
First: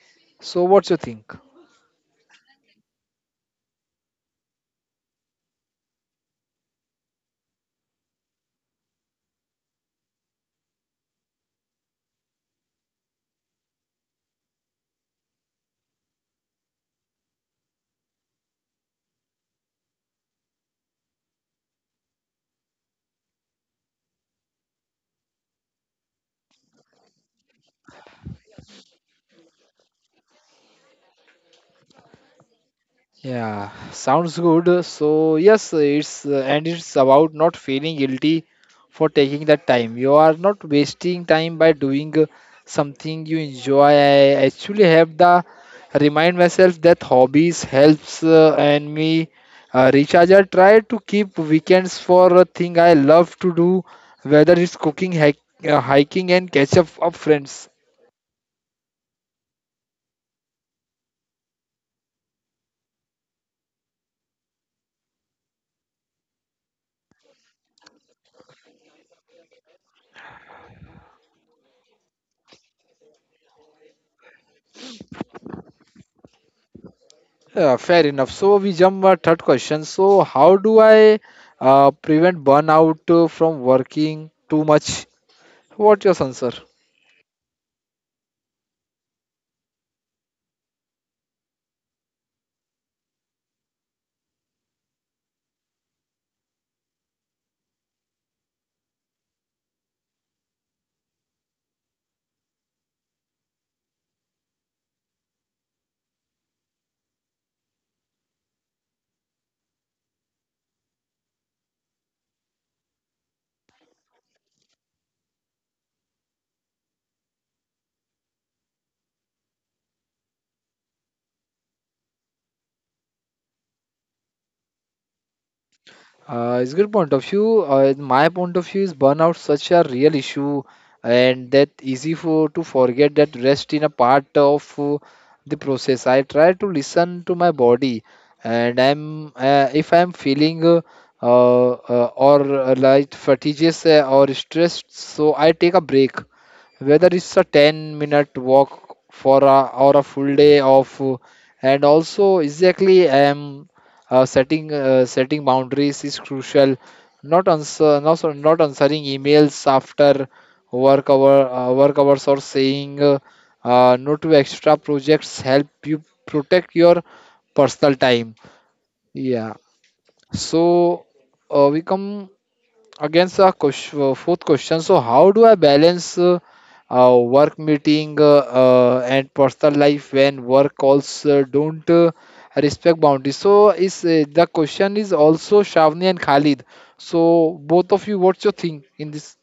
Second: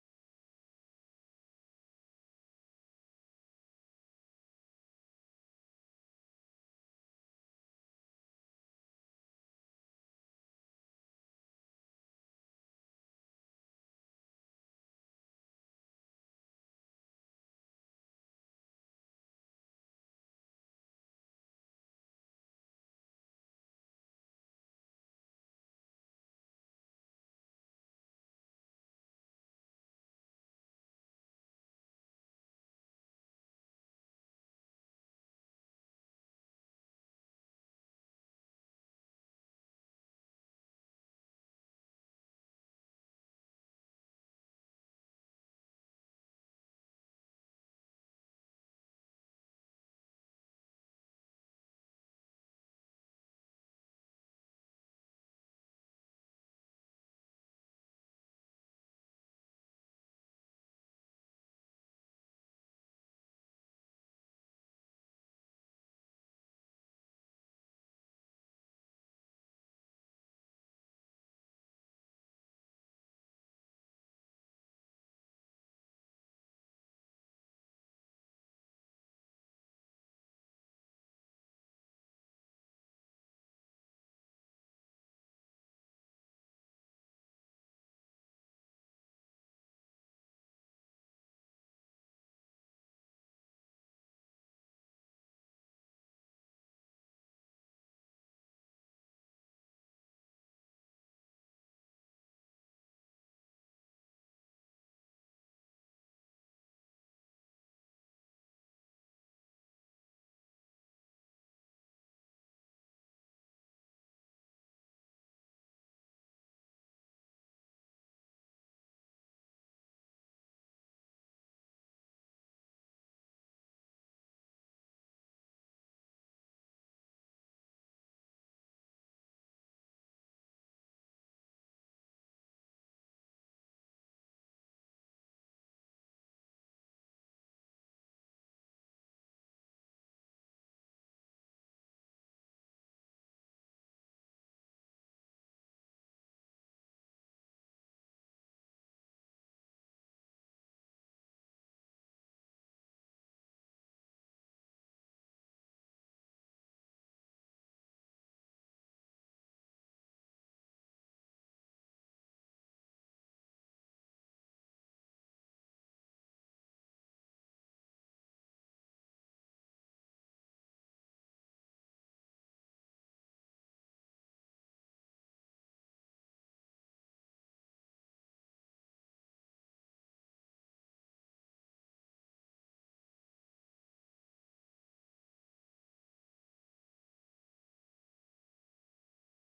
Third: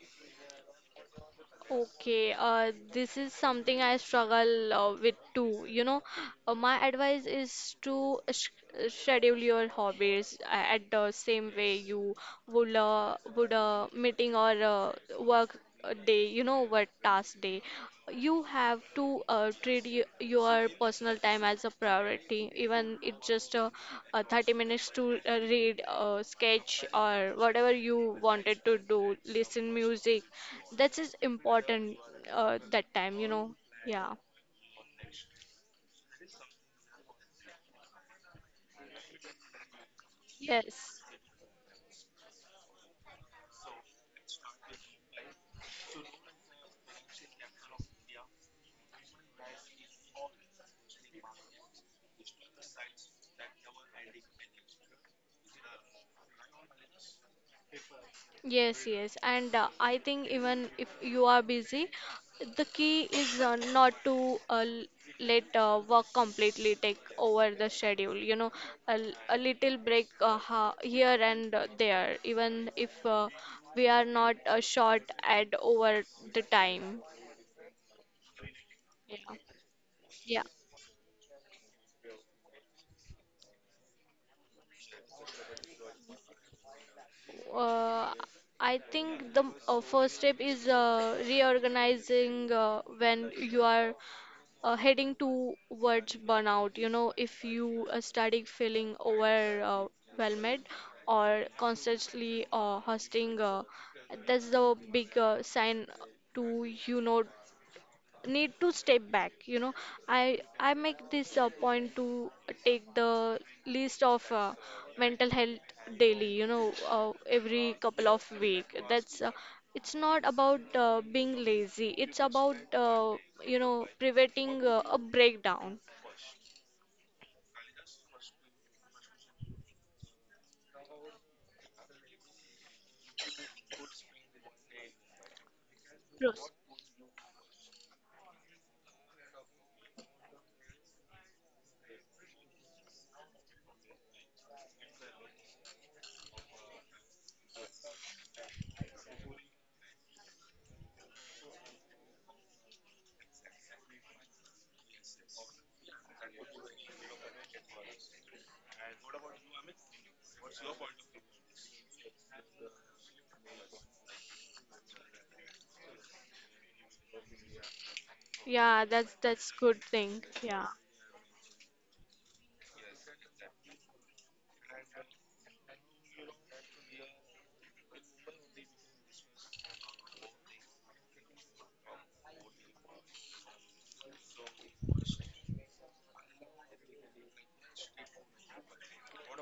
[SPEAKER 2] So what's your think?
[SPEAKER 3] Okay, this is something I struggle with too. My advice is to sh schedule your hobbies at the same way you would a meeting or work day. Work task day. You have to treat your personal time as a priority, even it's just 30 minutes to read, sketch, or whatever you wanted to do, listen music. That is important that time,
[SPEAKER 2] Yeah,
[SPEAKER 3] Yeah.
[SPEAKER 2] sounds good. So yes, it's and it's about not feeling guilty for taking that time. You are not
[SPEAKER 3] Yes.
[SPEAKER 2] wasting time by doing something you enjoy. I actually have the remind myself that hobbies helps and me recharge. I try to keep weekends for a thing I love to do, whether it's cooking, hiking, and catch up of friends.
[SPEAKER 3] Yes, yes, and I think even if you are busy, the key is not to let work completely take over the schedule. A little break ha here and there, even if we are not short at over the time.
[SPEAKER 2] Fair enough. So we jump our
[SPEAKER 3] Yeah,
[SPEAKER 2] third question. So how do I prevent burnout from working too much? What's your answer?
[SPEAKER 3] yeah. I think the first step is reorganizing when you are heading towards burnout. If you are starting feeling overwhelmed or constantly hosting, that's the big sign to need to step back. I make this a point to take the list of mental health daily. Every couple of week that's it's not about being lazy it's about preventing a breakdown.
[SPEAKER 2] It's good point of view. In my point of view is burnout such a real issue and that easy for to forget that rest in a part of the process. I
[SPEAKER 3] Pros-
[SPEAKER 2] try to listen to my body, and I'm if I'm feeling or like fatigues or stressed, so I take a break whether it's a 10-minute walk for a or a full day of and also exactly setting setting boundaries is crucial, not answer not, so- not answering emails after work hours, or saying no to extra projects, help you protect your personal time.
[SPEAKER 3] yeah that's
[SPEAKER 2] Yeah,
[SPEAKER 3] good thing. Yeah.
[SPEAKER 2] so we come against the question, fourth question. So how do I balance work meeting and personal life when work calls don't respect boundaries? So is the question is also Shavni and Khalid. So both of you, what's your thing in this?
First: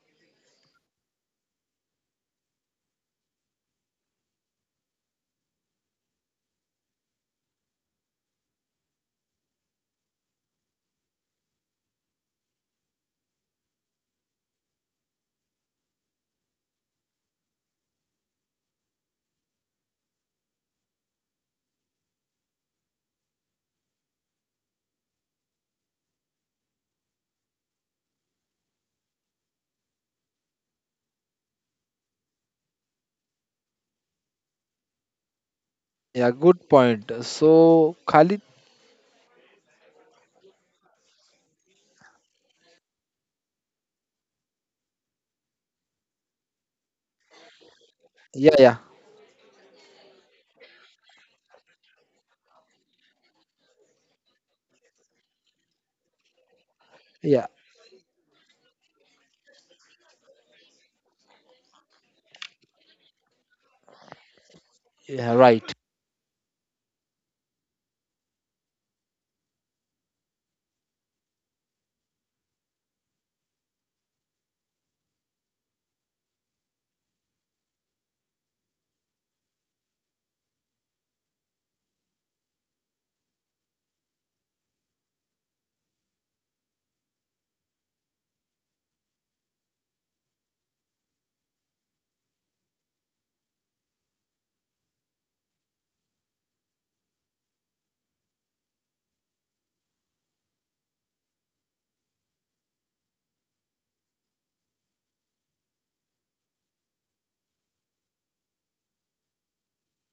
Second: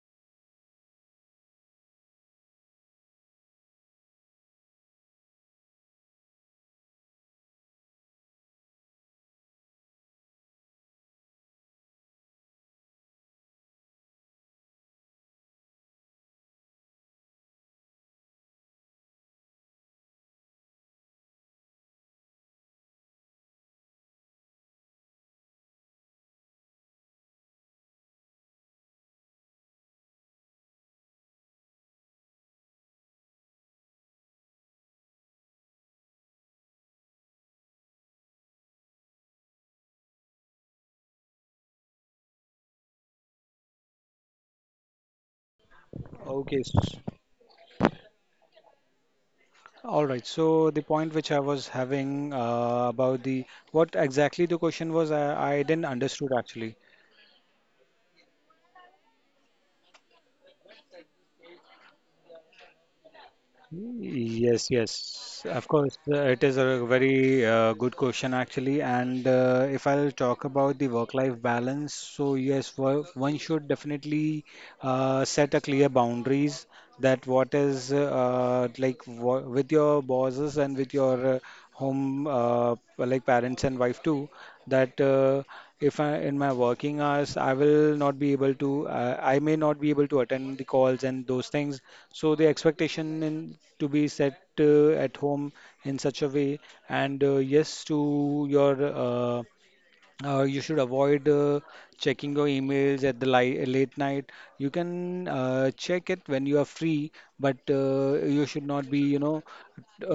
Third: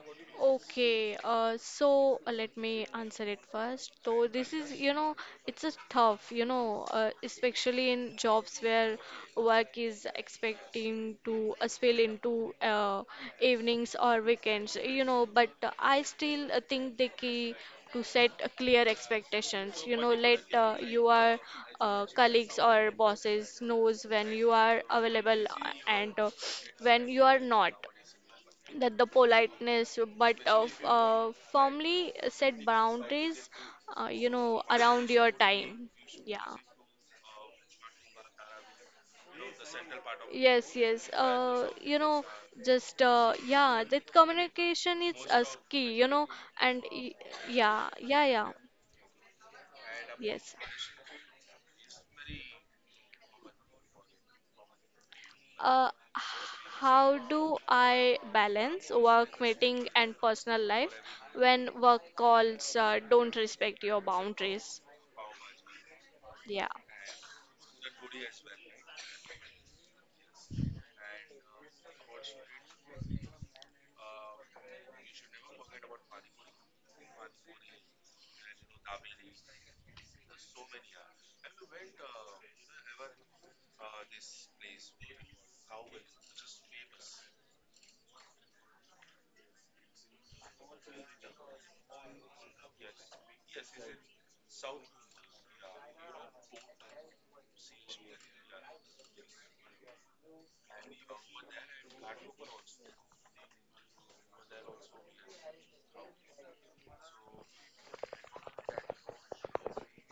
[SPEAKER 3] Okay, so let me answer it first. So this is, it's a tough, especially in jobs where work is expecting to spill into evenings or weekends, But I still think the key to set clear expectations, you know, let your colleagues or bosses knows when you are available and when you are not, that the politeness but of firmly set boundaries, you know, around your time.
[SPEAKER 2] Yeah,
[SPEAKER 3] Yeah,
[SPEAKER 2] good point, so Khalid.
[SPEAKER 3] yes, yes, just yeah, that communication is a key, you know.
[SPEAKER 1] Okay.
[SPEAKER 3] and y- yeah, yeah, yeah,
[SPEAKER 2] Yeah, yeah,
[SPEAKER 1] All right.
[SPEAKER 3] yes,
[SPEAKER 1] So the point which I was having about the what exactly the question was, I didn't
[SPEAKER 3] uh,
[SPEAKER 1] understood actually.
[SPEAKER 3] how
[SPEAKER 2] yeah,
[SPEAKER 3] do I balance work meeting and personal life when work calls don't respect your
[SPEAKER 1] Yes,
[SPEAKER 3] boundaries?
[SPEAKER 2] yeah,
[SPEAKER 1] yes, of
[SPEAKER 2] right.
[SPEAKER 1] course. It is
[SPEAKER 3] Yeah.
[SPEAKER 1] a very good question, actually. And if I'll talk about the work-life balance, so yes, one should definitely set a clear boundaries, that what is like, wha with your bosses and with your home, like parents and wife too, that if I in my working hours, I will not be able to I may not be able to attend the calls and those things. So the expectation to be set at home in such a way, and yes, to your uh, you should avoid checking your emails at the li late night. You can check it when you are free, but you should not be, you know,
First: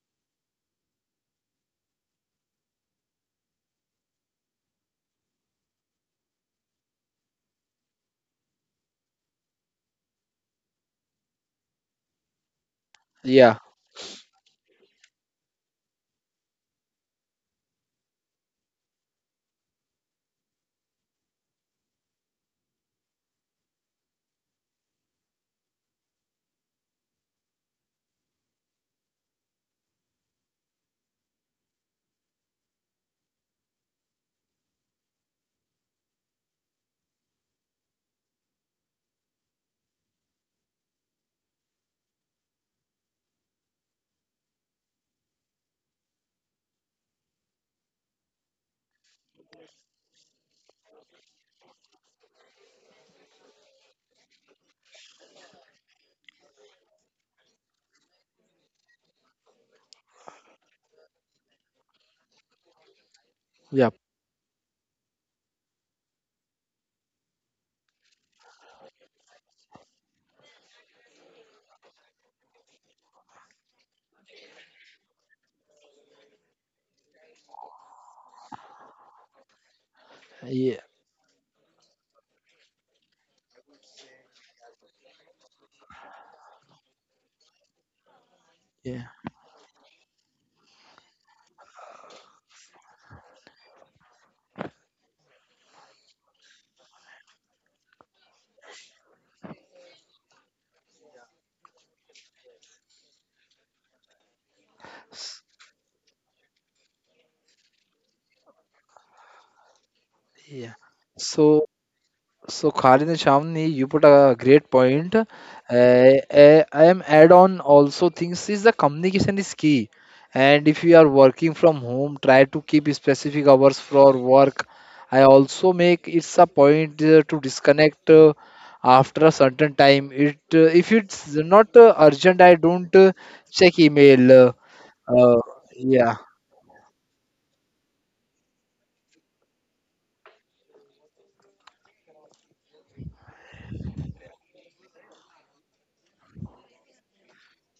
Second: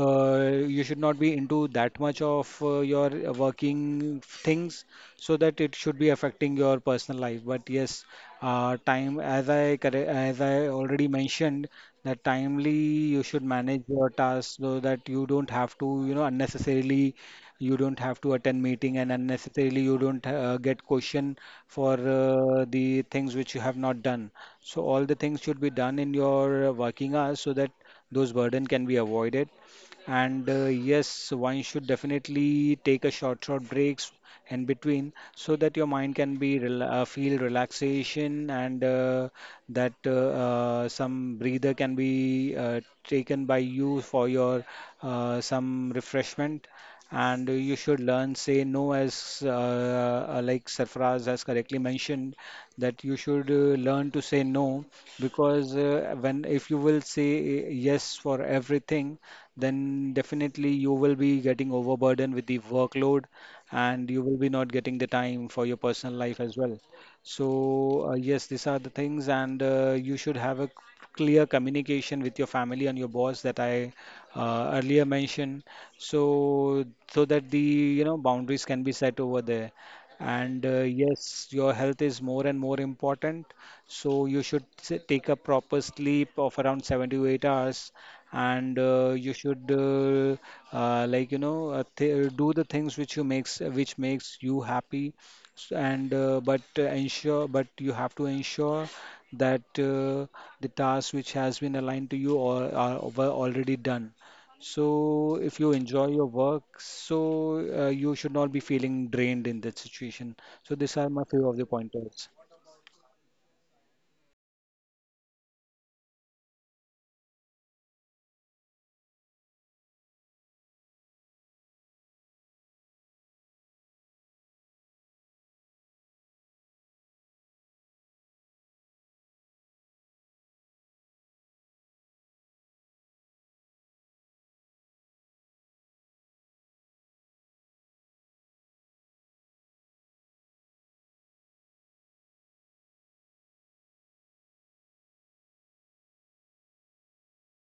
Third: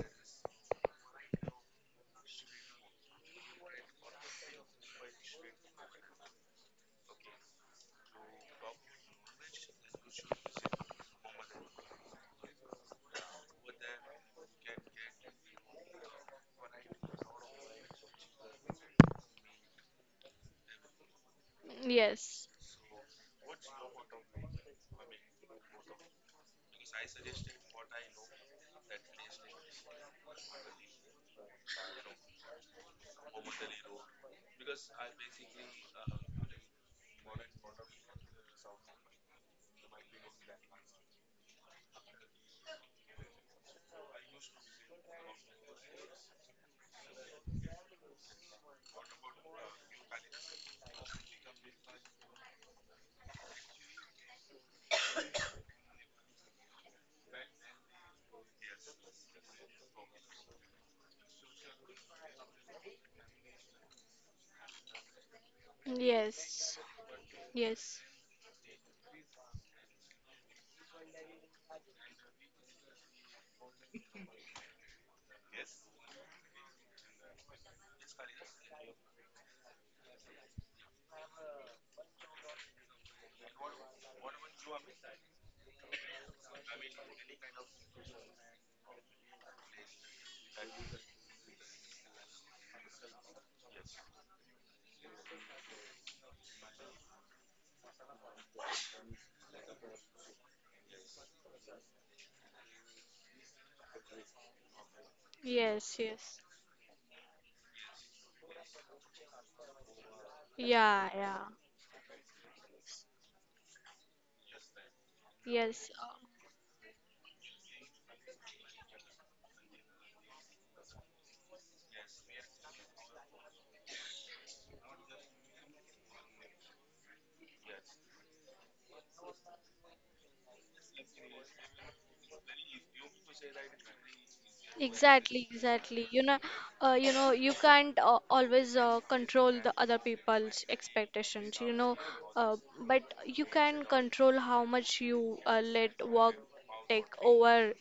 [SPEAKER 1] you should not be into that much of your working things, so that it should be affecting your personal life. But yes, time, as I already mentioned, that timely you should
[SPEAKER 2] Yeah,
[SPEAKER 1] manage your tasks, so that you don't have to, unnecessarily, you don't have to attend meeting, and unnecessarily you don't get question for
[SPEAKER 3] Yes.
[SPEAKER 1] the things which you have not done. So all the things should be done in your working hours, so that those burden can be avoided. And yes, one should definitely take a short, short breaks in between, so that your mind can be rela feel relaxation, and that some breather can be taken by you for your some refreshment, and you should learn say no, as like Sarfaraz has correctly mentioned, that you should learn to say no, because when if you will say yes for everything, then definitely you will be getting overburdened with the workload,
[SPEAKER 2] yeah,
[SPEAKER 1] and you will be not getting the time for your personal life as well.
[SPEAKER 3] Yes, yes,
[SPEAKER 1] So, yes, these are the things, and you should have a clear communication with your family and your boss that I earlier mentioned, so so that the boundaries can be set over there. And
[SPEAKER 2] yeah,
[SPEAKER 1] yes, your health is more and more important, so you should take a proper sleep of around 7 to 8 hours, and
[SPEAKER 2] yeah.
[SPEAKER 1] you should like, you know th do the things which makes you happy. S- and but ensure But you have to ensure that the tasks which has been aligned to you or are were already done, so
[SPEAKER 2] S-
[SPEAKER 1] if you
[SPEAKER 3] yes,
[SPEAKER 1] enjoy your
[SPEAKER 3] yes.
[SPEAKER 1] work, so you should not be feeling drained in that situation.
[SPEAKER 2] yeah,
[SPEAKER 1] So these
[SPEAKER 3] Yeah,
[SPEAKER 1] are my
[SPEAKER 3] yeah.
[SPEAKER 1] few of
[SPEAKER 2] so,
[SPEAKER 1] the pointers.
[SPEAKER 2] so, Khalid and Shamni, you put a great point.
[SPEAKER 3] Yes,
[SPEAKER 2] I am add on also things is the communication is key. And if you are working from home, try to keep specific hours for work. I also make it's a point to disconnect after a certain time. It if it's not urgent, I don't check email. Uh,
[SPEAKER 3] exactly, exactly.
[SPEAKER 2] yeah,
[SPEAKER 3] You know, you know, you can't always control the other people's expectations, you know, uh, but you can control how much you let work take over,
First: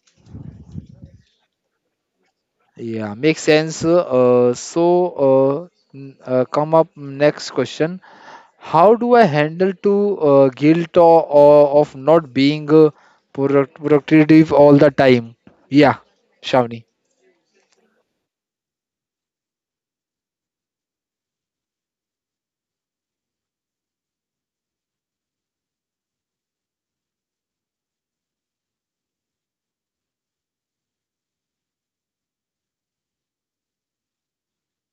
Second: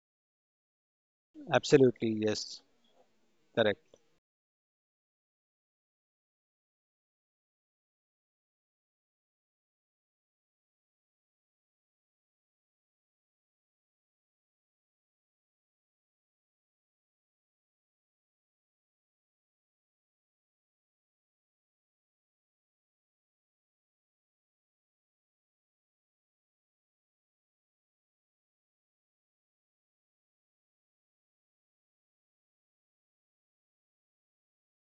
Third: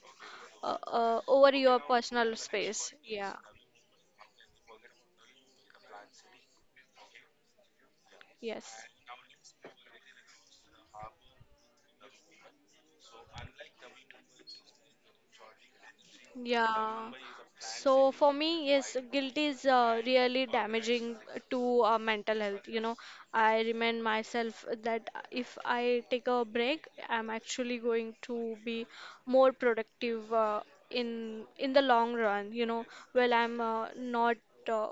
[SPEAKER 3] over your personal space.
[SPEAKER 2] yeah,
[SPEAKER 3] Yeah.
[SPEAKER 2] makes sense.
[SPEAKER 1] Correct.
[SPEAKER 2] So uh, come up next question.
[SPEAKER 3] Yes.
[SPEAKER 2] How do I handle to guilt or of not being productive all the time? Yeah, Shavni.
[SPEAKER 3] Yeah. So for me, yes, guilt is really damaging to mental health. You know, I remind myself that if I take a break, I'm actually going to be more productive in the long run. You know, while I'm not uh,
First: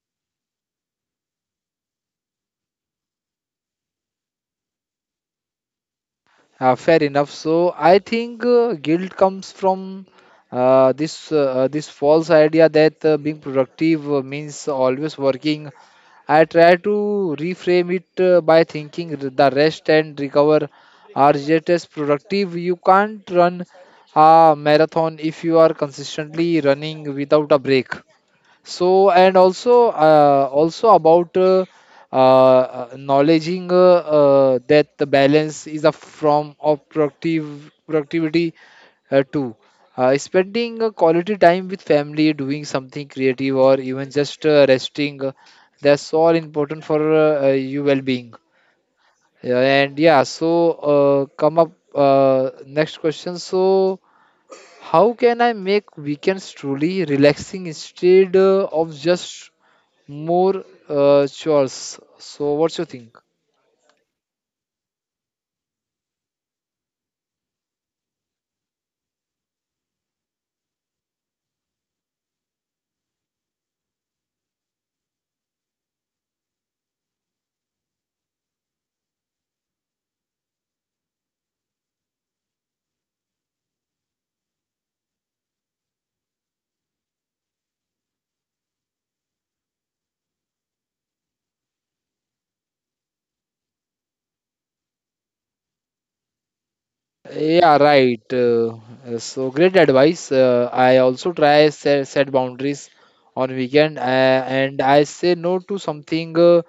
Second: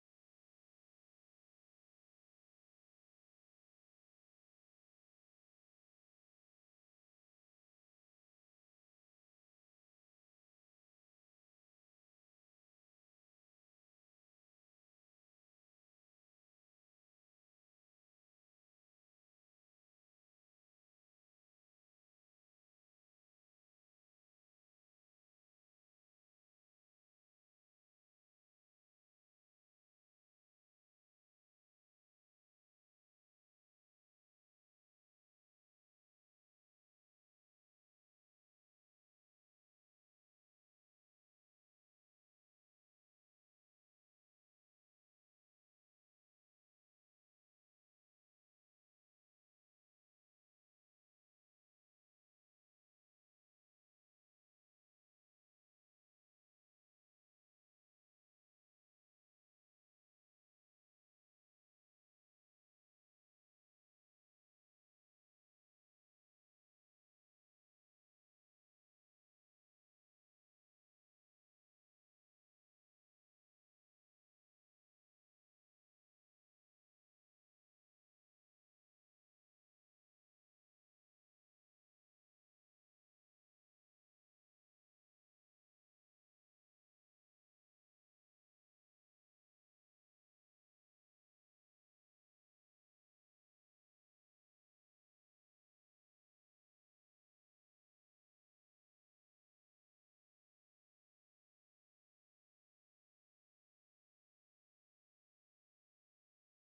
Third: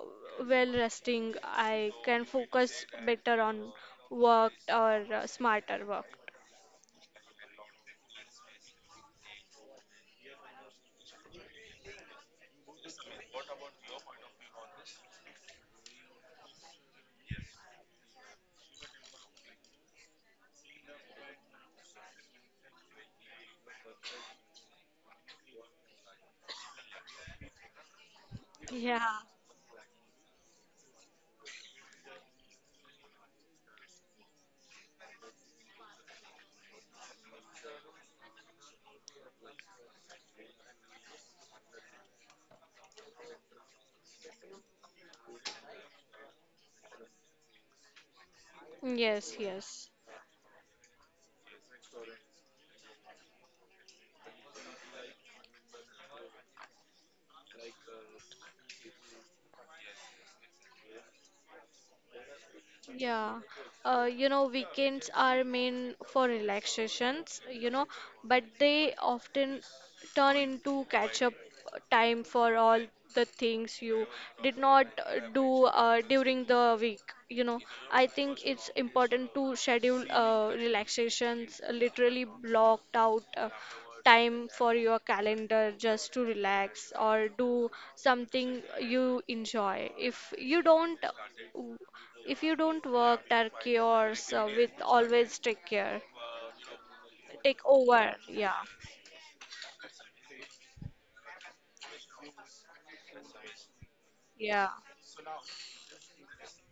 [SPEAKER 3] well resting, I can focus better on work or smarter work.
[SPEAKER 2] Fair enough. So I think guilt comes from uh, this uh, this false idea that being productive means always working. I try to reframe it by thinking the rest and recover are just as productive. You can't run a marathon if you are consistently running without a break.
[SPEAKER 3] Yeah.
[SPEAKER 2] So, and also, also about acknowledging that the balance is a form of productive productivity too. Spending quality time with family, doing something creative, or even just resting, that's all important for your well-being.
[SPEAKER 3] Yes,
[SPEAKER 2] Yeah,
[SPEAKER 3] yes.
[SPEAKER 2] and yeah, so come up next question. So, how can I make weekends truly relaxing instead of just more chores? So, what's your think?
[SPEAKER 3] Yeah, you know, weekends are meant for relaxations, you know, but they often turn into catch up time for all the things you did not do during the week, you know. I think it's important to schedule relaxations, literally blocked out time for your calendar just to relax or do something you enjoy if you don't w- if you don't work turkey or with, always take care, take
[SPEAKER 2] Yeah,
[SPEAKER 3] over.
[SPEAKER 2] right.
[SPEAKER 3] Yeah,
[SPEAKER 2] So, great advice. I also try set boundaries on weekend,
[SPEAKER 3] yeah.
[SPEAKER 2] and I say no to something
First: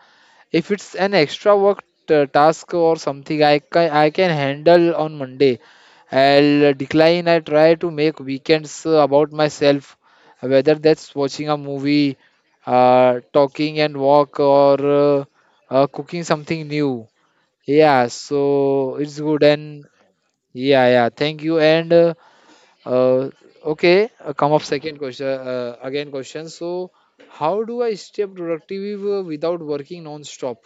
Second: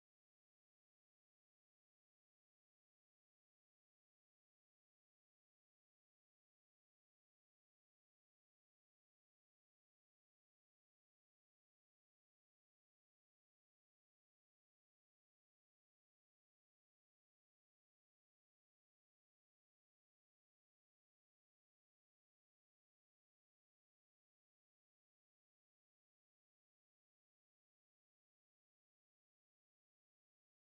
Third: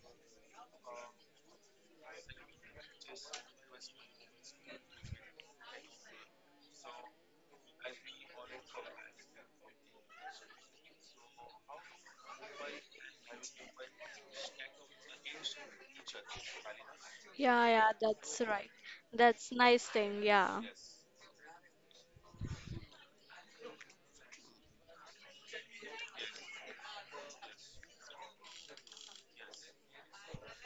[SPEAKER 2] if it's an extra work task or something I can handle on Monday. I'll decline. I try to make weekends about myself, whether that's watching a movie, talking and walk, or cooking something new.
[SPEAKER 3] Yeah, yeah,
[SPEAKER 2] Yeah,
[SPEAKER 3] that's right.
[SPEAKER 2] so it's good
[SPEAKER 3] That's nice
[SPEAKER 2] and
[SPEAKER 3] thing, yeah.
[SPEAKER 2] yeah, yeah. Thank you. And uh, okay, come up second question again question. So how do I stay productive without working non-stop?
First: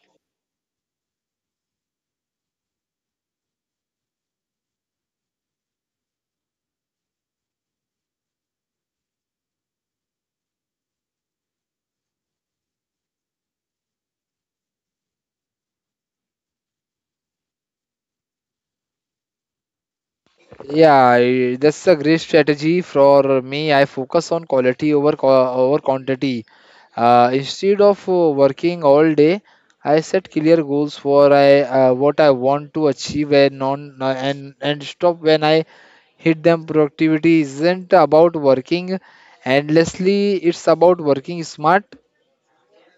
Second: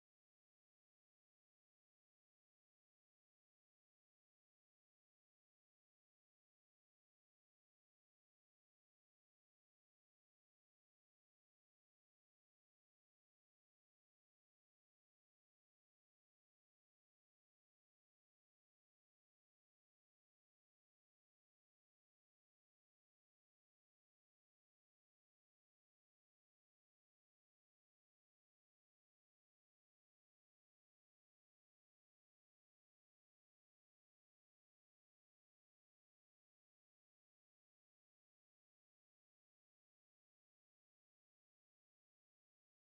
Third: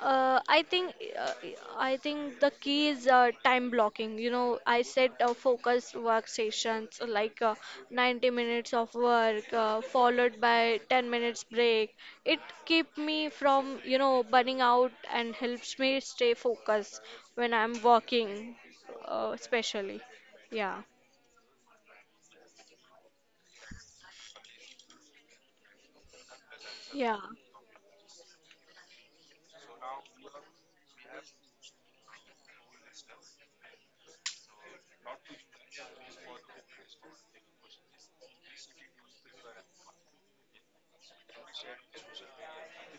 [SPEAKER 3] Uh, I think uh, I think the key is time blocking. You know, I set focused work sessions like 90 minutes of work followed by 10 minutes break. It keep me from, you know, burning out and helps me stay focused when I'm working, especially. Yeah.
[SPEAKER 2] Yeah, that's a great strategy for me. I focus on quality over over quantity.
[SPEAKER 3] Yeah.
[SPEAKER 2] Instead of working all day, I set clear goals for I what I want to achieve, and non and stop when I hit them. Productivity isn't about working endlessly, it's about working smart.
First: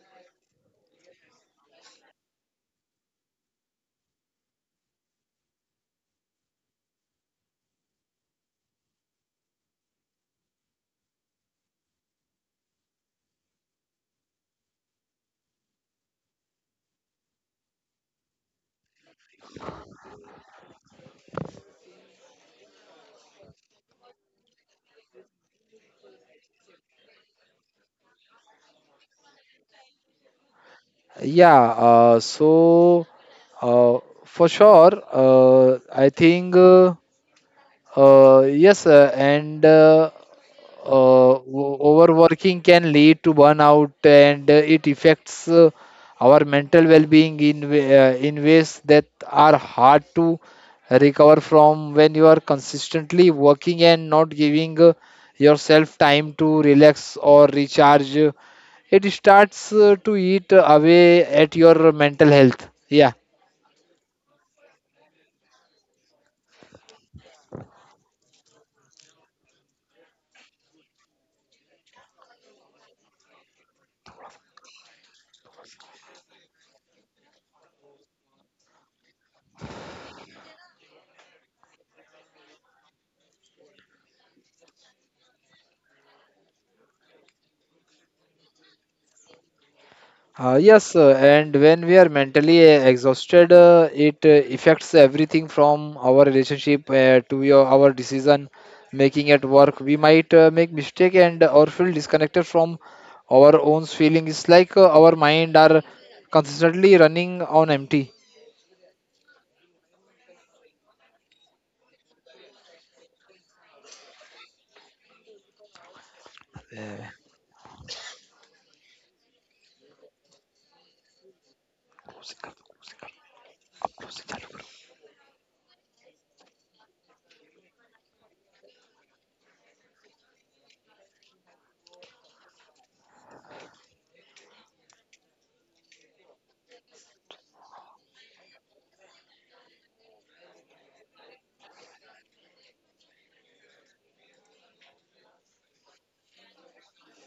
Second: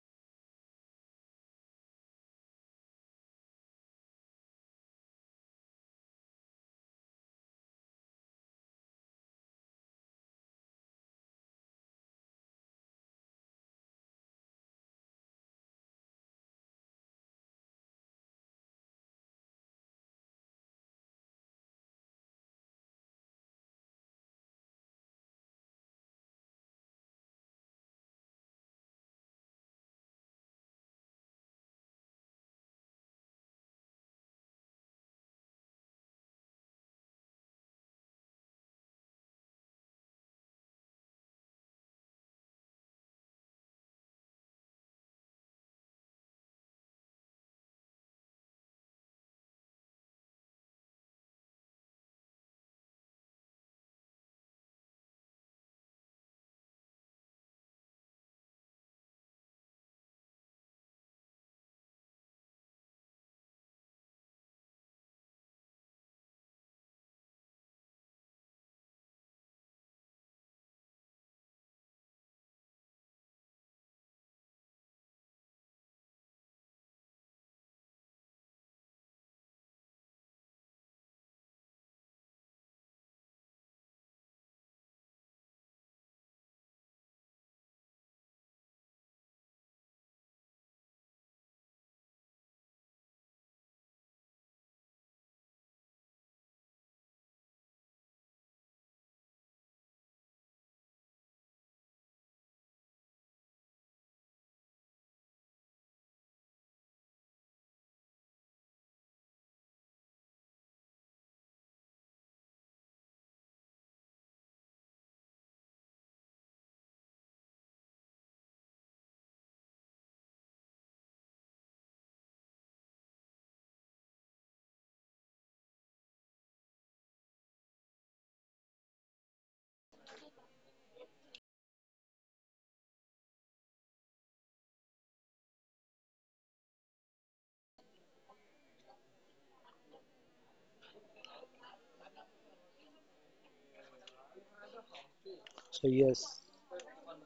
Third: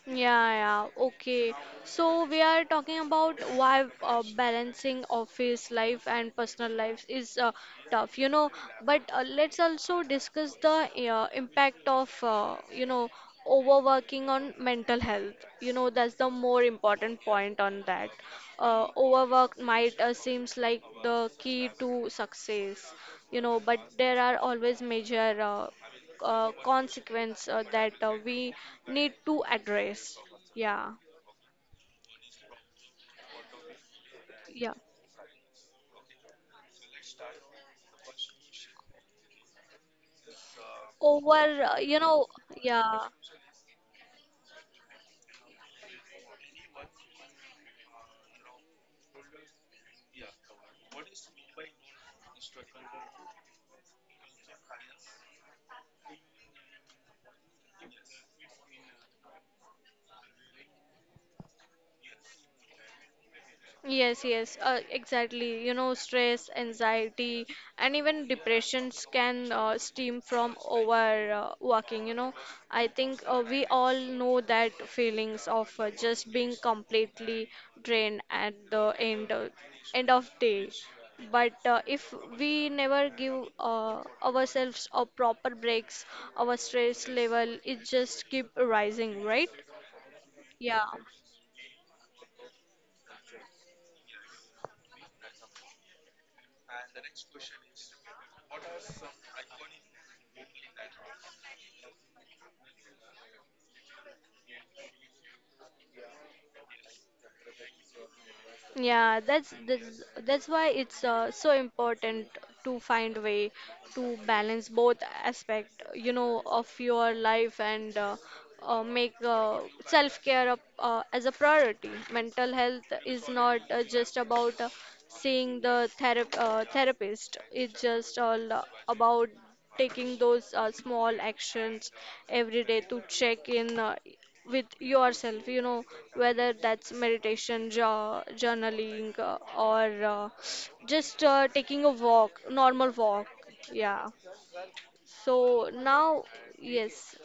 [SPEAKER 3] Yeah, yeah, okay. So we are talking about why balancing office life and personal life is tough, you know. But let's also discuss the impact of, you know, overworking on mental health. You know, that's the more important point on that. Overwork might seems like the key to success, you know, but there are always major consequence that we need to address. Yeah,
[SPEAKER 2] Yeah, so uh, for
[SPEAKER 3] yeah.
[SPEAKER 2] sure I think yes,
[SPEAKER 3] Over, you know,
[SPEAKER 2] overworking can
[SPEAKER 3] yeah.
[SPEAKER 2] lead to burnout, and it affects our mental well-being in in ways that are hard to recover from when you are consistently working and not giving yourself time to relax or recharge. It starts to eat away at your mental health. Yeah.
[SPEAKER 3] Yes, yes, exactly. You know, stress, anxiety, and even depressions can stem from over working. You know, I think we all know that feelings of just being completely drained at the end of day. But if we never give ourselves a proper breaks, our stress level it just keep rising, right? Yeah.
[SPEAKER 2] Yes, and when we are mentally exhausted, it affects everything from our relationship to our decision making at work. We might make mistake, and or feel disconnected from our own feelings. It's like our mind are consistently running on empty.
[SPEAKER 3] Yeah, that's why it's so important to find way to balance both aspect, you know, of your life and make self care as a priority. Mental health is not just about seeing the therapist, it's just all about taking those small actions every day to check in with yourself, you know, whether that's meditation, journaling, or just taking a walk, normal walk. Yeah. So
[SPEAKER 1] So
[SPEAKER 3] now,
[SPEAKER 1] yes.
[SPEAKER 3] yes,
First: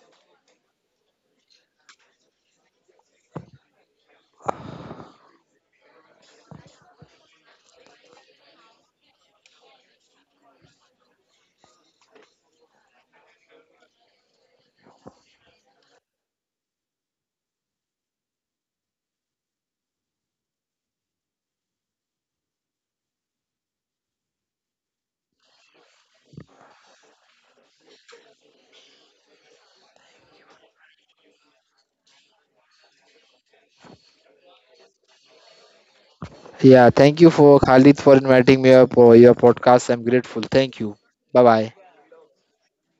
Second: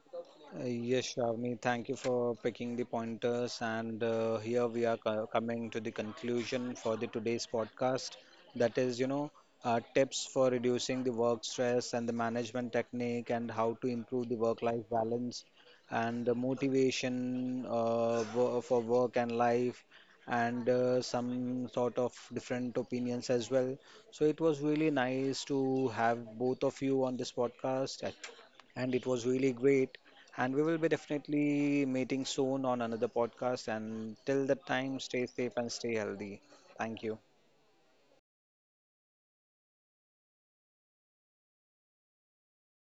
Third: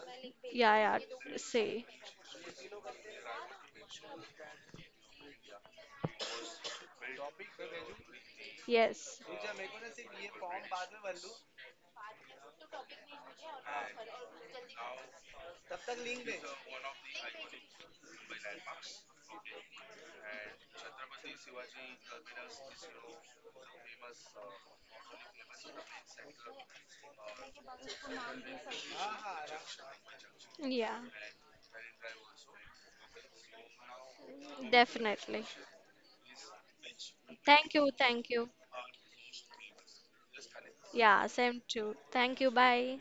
[SPEAKER 3] yeah,
[SPEAKER 1] Yes,
[SPEAKER 3] yeah,
[SPEAKER 1] Shravani,
[SPEAKER 3] say,
[SPEAKER 1] thank you for picking the pointers. And here we are coming to the conclusion for the today's podcast. That is,
[SPEAKER 3] yes,
[SPEAKER 1] tips for reducing the work stress and the management technique, and how to improve the work-life balance and the motivation for work and life, and some sort of different opinions as well. So it was really nice to have both of you on this podcast, and it was really great. And we will be
[SPEAKER 3] yeah,
[SPEAKER 1] definitely meeting soon on another podcast. And till that time, stay
[SPEAKER 3] definitely.
[SPEAKER 1] safe and stay healthy.
[SPEAKER 2] Yeah,
[SPEAKER 1] Thank
[SPEAKER 2] thank
[SPEAKER 1] you.
[SPEAKER 2] you for
[SPEAKER 3] Thank you,
[SPEAKER 2] Khalid for
[SPEAKER 3] thank you.
[SPEAKER 2] inviting me up for your podcast. I'm grateful. Thank you.
[SPEAKER 3] Yeah,
[SPEAKER 2] Bye
[SPEAKER 3] same
[SPEAKER 2] bye.
[SPEAKER 3] too. Thank you, bye.